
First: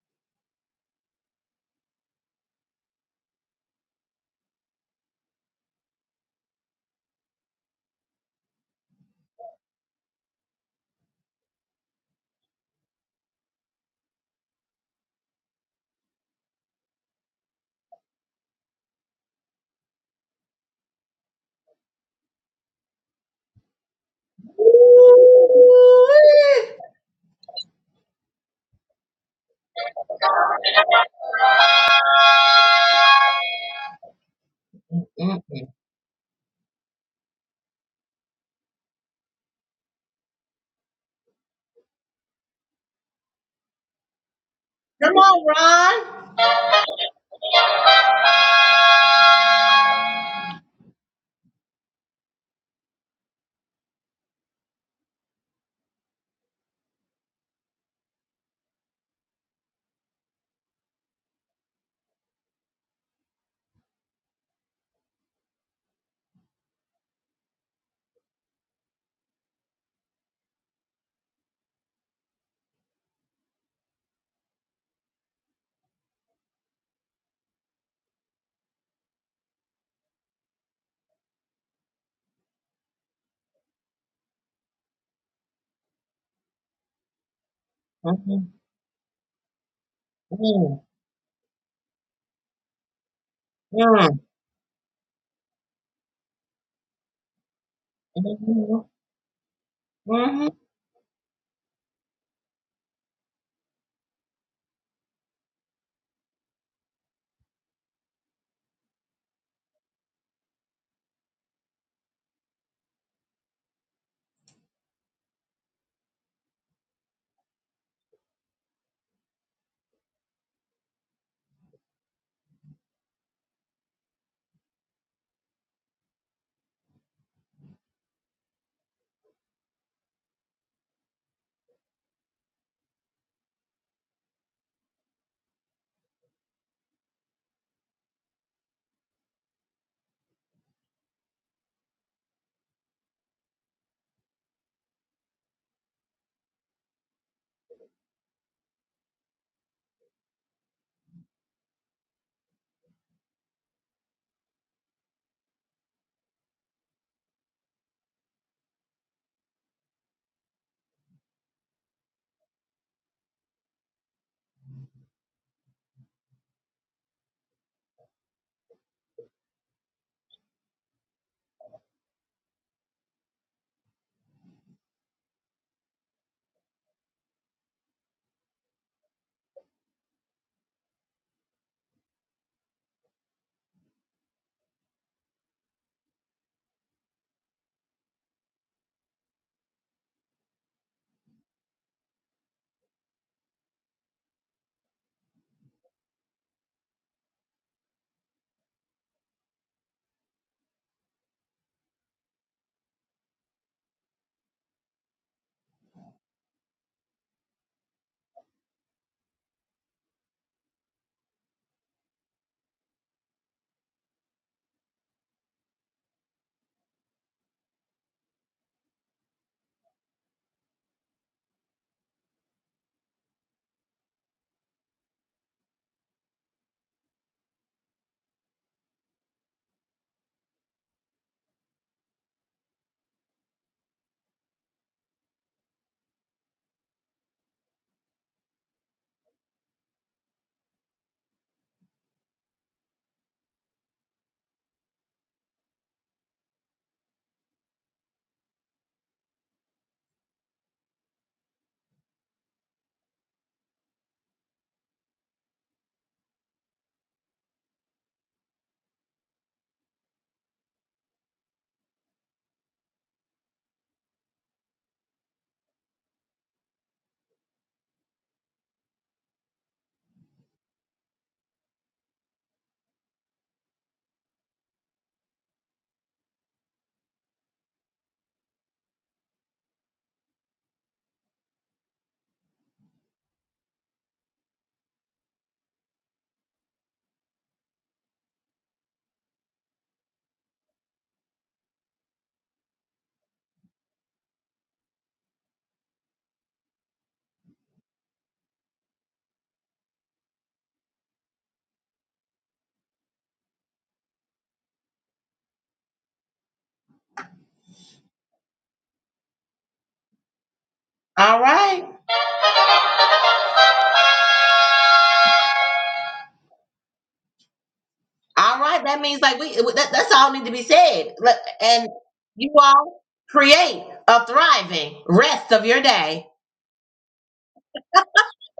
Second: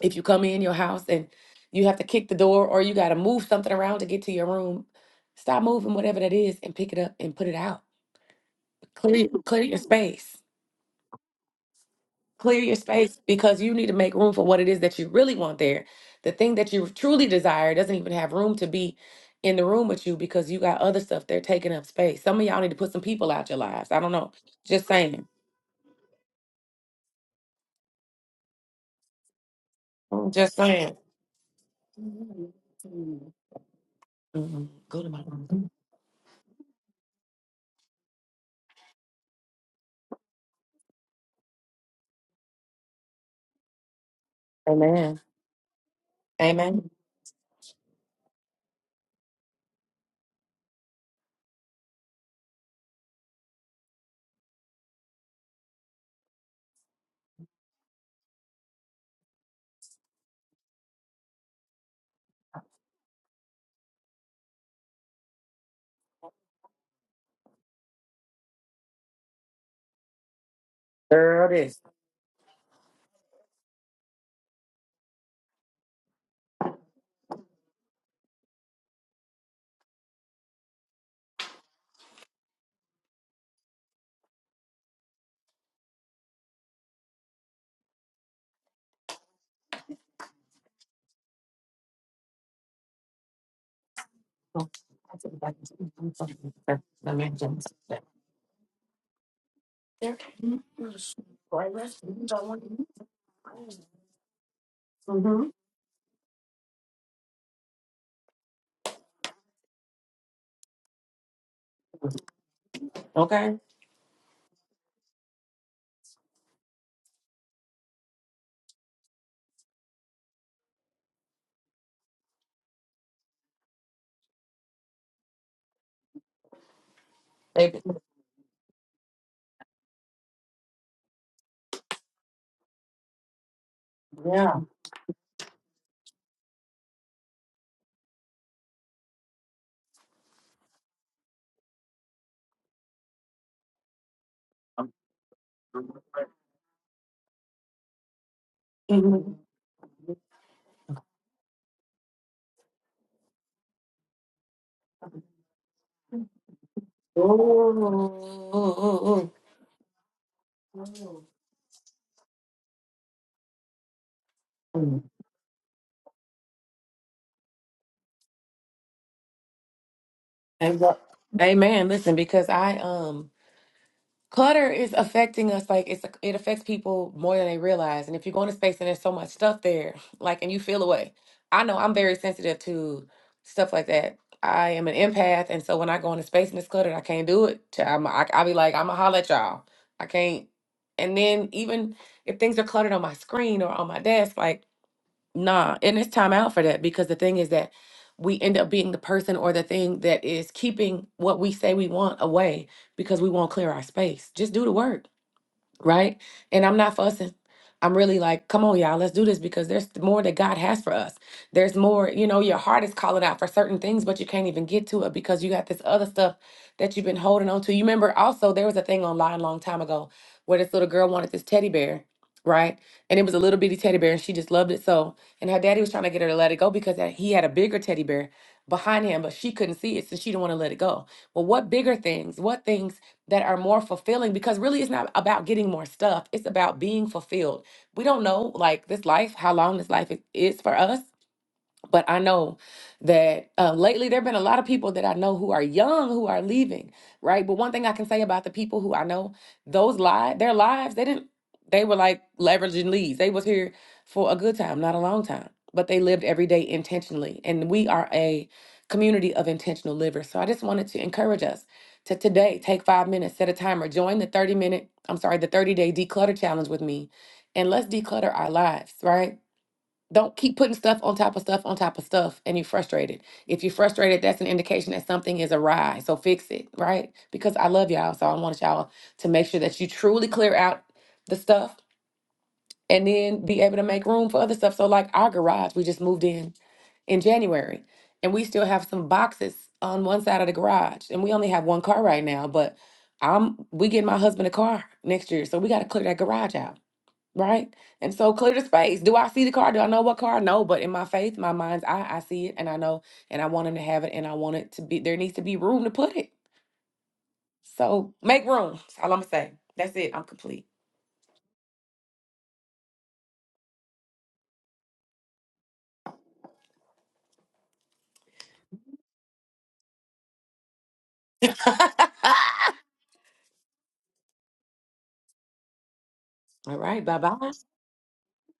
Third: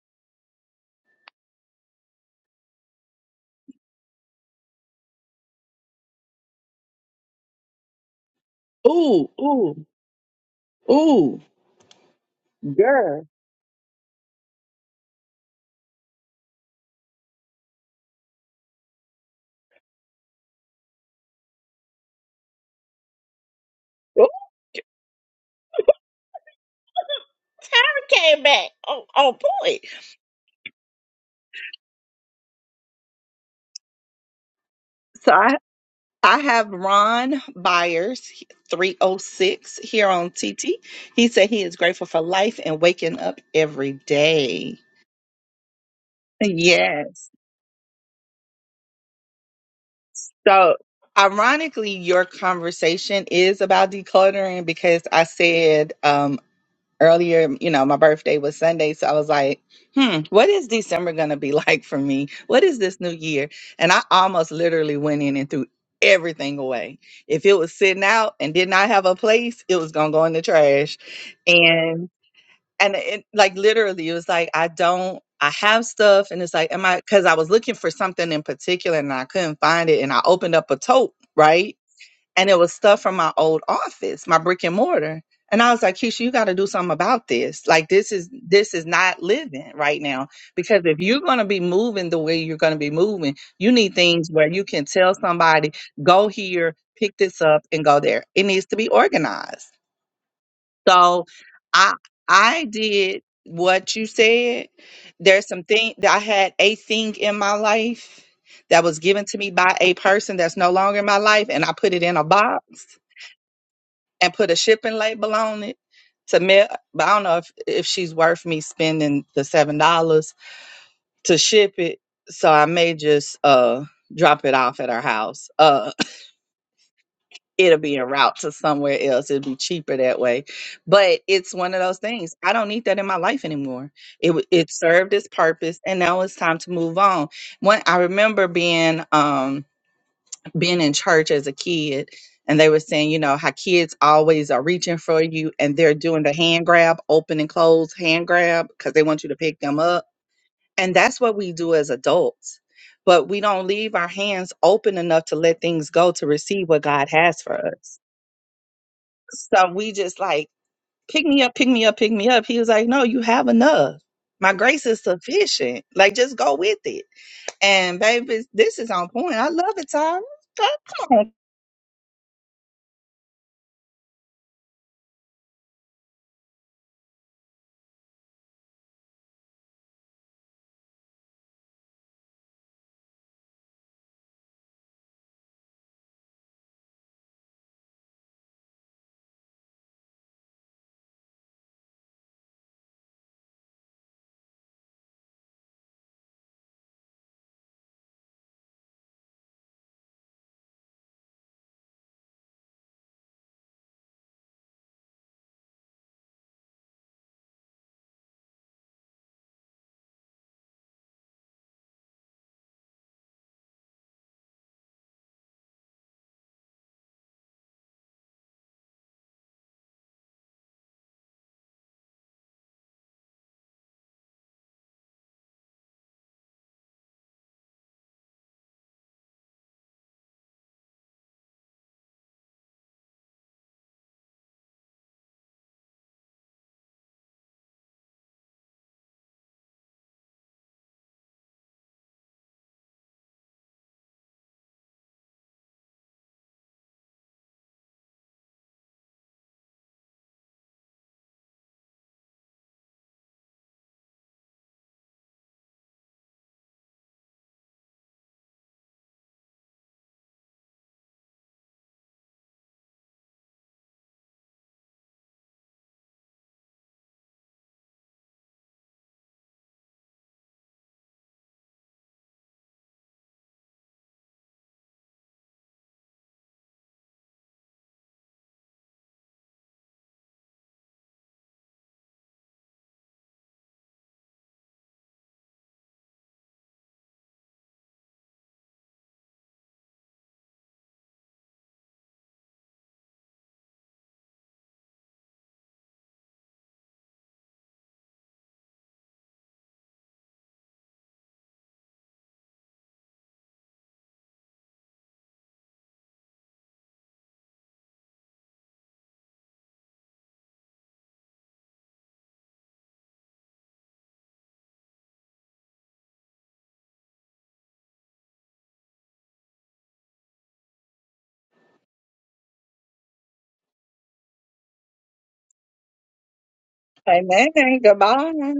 Speaker 1: if you come in your house and you have to kick the door or you got to move something around to get to your room, stop moving whatever that is and pick it up and put it out.
Speaker 2: Ooh,
Speaker 1: Clear clear your
Speaker 2: ooh,
Speaker 1: space.
Speaker 2: ooh,
Speaker 1: Clear your space
Speaker 2: girl.
Speaker 1: because you need to make room for what it is that you really want there. The thing that you truly desire doesn't even have room to be in the room with you because you got other stuff there taking up space. Some of y'all need to put some people out your lives. I don't
Speaker 2: Ooh,
Speaker 1: know. Just saying.
Speaker 3: Ooh-wee.
Speaker 2: Tara came back. Oh, on point.
Speaker 1: Just saying. Mhm. Go to my
Speaker 2: So
Speaker 3: Mm.
Speaker 2: I.
Speaker 1: room.
Speaker 2: I have Ron Byers, 306, here on TT. He said he is grateful for life and waking up every day.
Speaker 3: Come
Speaker 1: Amen.
Speaker 3: on, Ron.
Speaker 1: Amen.
Speaker 2: Yes. So, ironically, your conversation is about decluttering because I said um, earlier, you know, my birthday was Sunday. So I was like, hmm, what is December going to be like for me? What is this new year? And I almost literally went in and threw everything away. If it was sitting out and did not have a place, it was going to go in the trash.
Speaker 1: Girl, this.
Speaker 2: And, and it, like literally, it was like, I don't. I have stuff and it's like, am I, cause I was looking for something in particular and I couldn't find it. And I opened up a tote, right? and it was stuff from my old office, my brick and mortar. And I was like, Keisha, you got to do something about this. Like this is
Speaker 3: Mhm.
Speaker 2: this is not living right now
Speaker 3: Mm.
Speaker 2: because if you're going to be moving the way you're going to be moving, you need
Speaker 3: Mm.
Speaker 2: things where you can tell somebody, go here, pick this up and go there. It needs to
Speaker 3: Mm-hmm.
Speaker 2: be organized.
Speaker 3: All
Speaker 2: So I I
Speaker 1: Mm-hmm.
Speaker 2: did what you said. There's some thing that I had a thing in my life that was given to me by a person that's no longer in my life and I put it in a box
Speaker 1: Okay.
Speaker 2: and put a shipping label on it to me but I don't know if, if she's worth me spending the seven dollars to ship it. So I may just uh drop it off at her house. Uh it'll
Speaker 1: They,
Speaker 2: be en route to somewhere else. It'll be cheaper that way. But it's one of those things. I don't need that in my life anymore. It wa-
Speaker 1: yeah.
Speaker 2: it served its purpose and now it's time to move on. When I remember being um being in church as a kid and they were saying, you know, how kids always are reaching for you and they're doing the hand grab, open and close hand grab because they want you
Speaker 1: Mm-hmm.
Speaker 2: to pick them up. And that's what we do as adults. But we don't leave our hands open enough to let things go to receive what God has for us.
Speaker 1: Ooh.
Speaker 2: So we just like, pick me up, pick me up, pick me up. He was like, no, you have enough. My grace is sufficient. Like, just go with it. And baby, this is on point. I love it, Tyra.
Speaker 1: Amen.
Speaker 2: Come
Speaker 1: Amen. Listen, because I um clutter is affecting us like it's it affects people more than they realize and if you go into space and there's so much stuff there like and you feel away i know i'm very sensitive to stuff like that i am an empath and so when i go into space and it's cluttered i can't do it Ch- I'm, I, i'll be like i'm gonna holler at y'all i can't and then even if things are cluttered on my screen or on my desk like Nah, and it's time out for that because the thing is that we end up being the person or the thing that is keeping what we say we want away because we won't clear our space. Just do the work right? And I'm not fussing. I'm really like, come on, y'all, let's do this because there's more that God has for us. There's more, you know, your heart is calling out for certain things, but you can't even get to it because you got this other stuff that you've been holding on to. You remember also there was a thing online a long time ago where this little girl wanted this teddy bear, right? And it was a little bitty teddy bear and she just loved it so. And her daddy was trying to get her to let it go because that- he had a bigger teddy bear behind him, but she couldn't see it, so she didn't want to let it go. Well, what bigger things, what things that are more fulfilling because really it's not about getting more stuff. It's about being fulfilled. We don't know, like, this life, how long this life i- is for us but I know that uh, lately there have been a lot of people that I know who are young who are leaving, right? But one thing I can say about the people who I know, those lives, their lives, they didn't, they were like leveraging leads. They was here for a good time, not a long time, but they lived every day intentionally. And we are a community of intentional livers. So I just wanted to encourage us to today take five minutes, set a timer, join the 30 minute, I'm sorry, the 30 day declutter challenge with me, and let's declutter our lives, right? Don't keep putting stuff on top of stuff on top of stuff and you're frustrated. If you're frustrated, that's an indication that something is awry. So fix it, right? Because I love y'all. So I want y'all to make sure that you truly clear out the stuff and then be able to make room for other stuff. So, like our garage, we just moved in in January and we still have some boxes on one side of the garage. And we only have one car right now, but I'm we get my husband a car next year. So we got to clear that garage out. Right. And so clear the space. Do I see the car? Do I know what car? No, but in my faith, my mind's eye, I see it and I know and I want him to have it and I want it to be there needs to be room to put it. So make room. That's all I'm gonna say. That's it. I'm complete.
Speaker 3: right. All right. That means like we that, that's all need to be said. Let- And you all create a thriving rest of your day.
Speaker 1: all right, bye
Speaker 2: Amen.
Speaker 1: bye.
Speaker 2: Goodbye.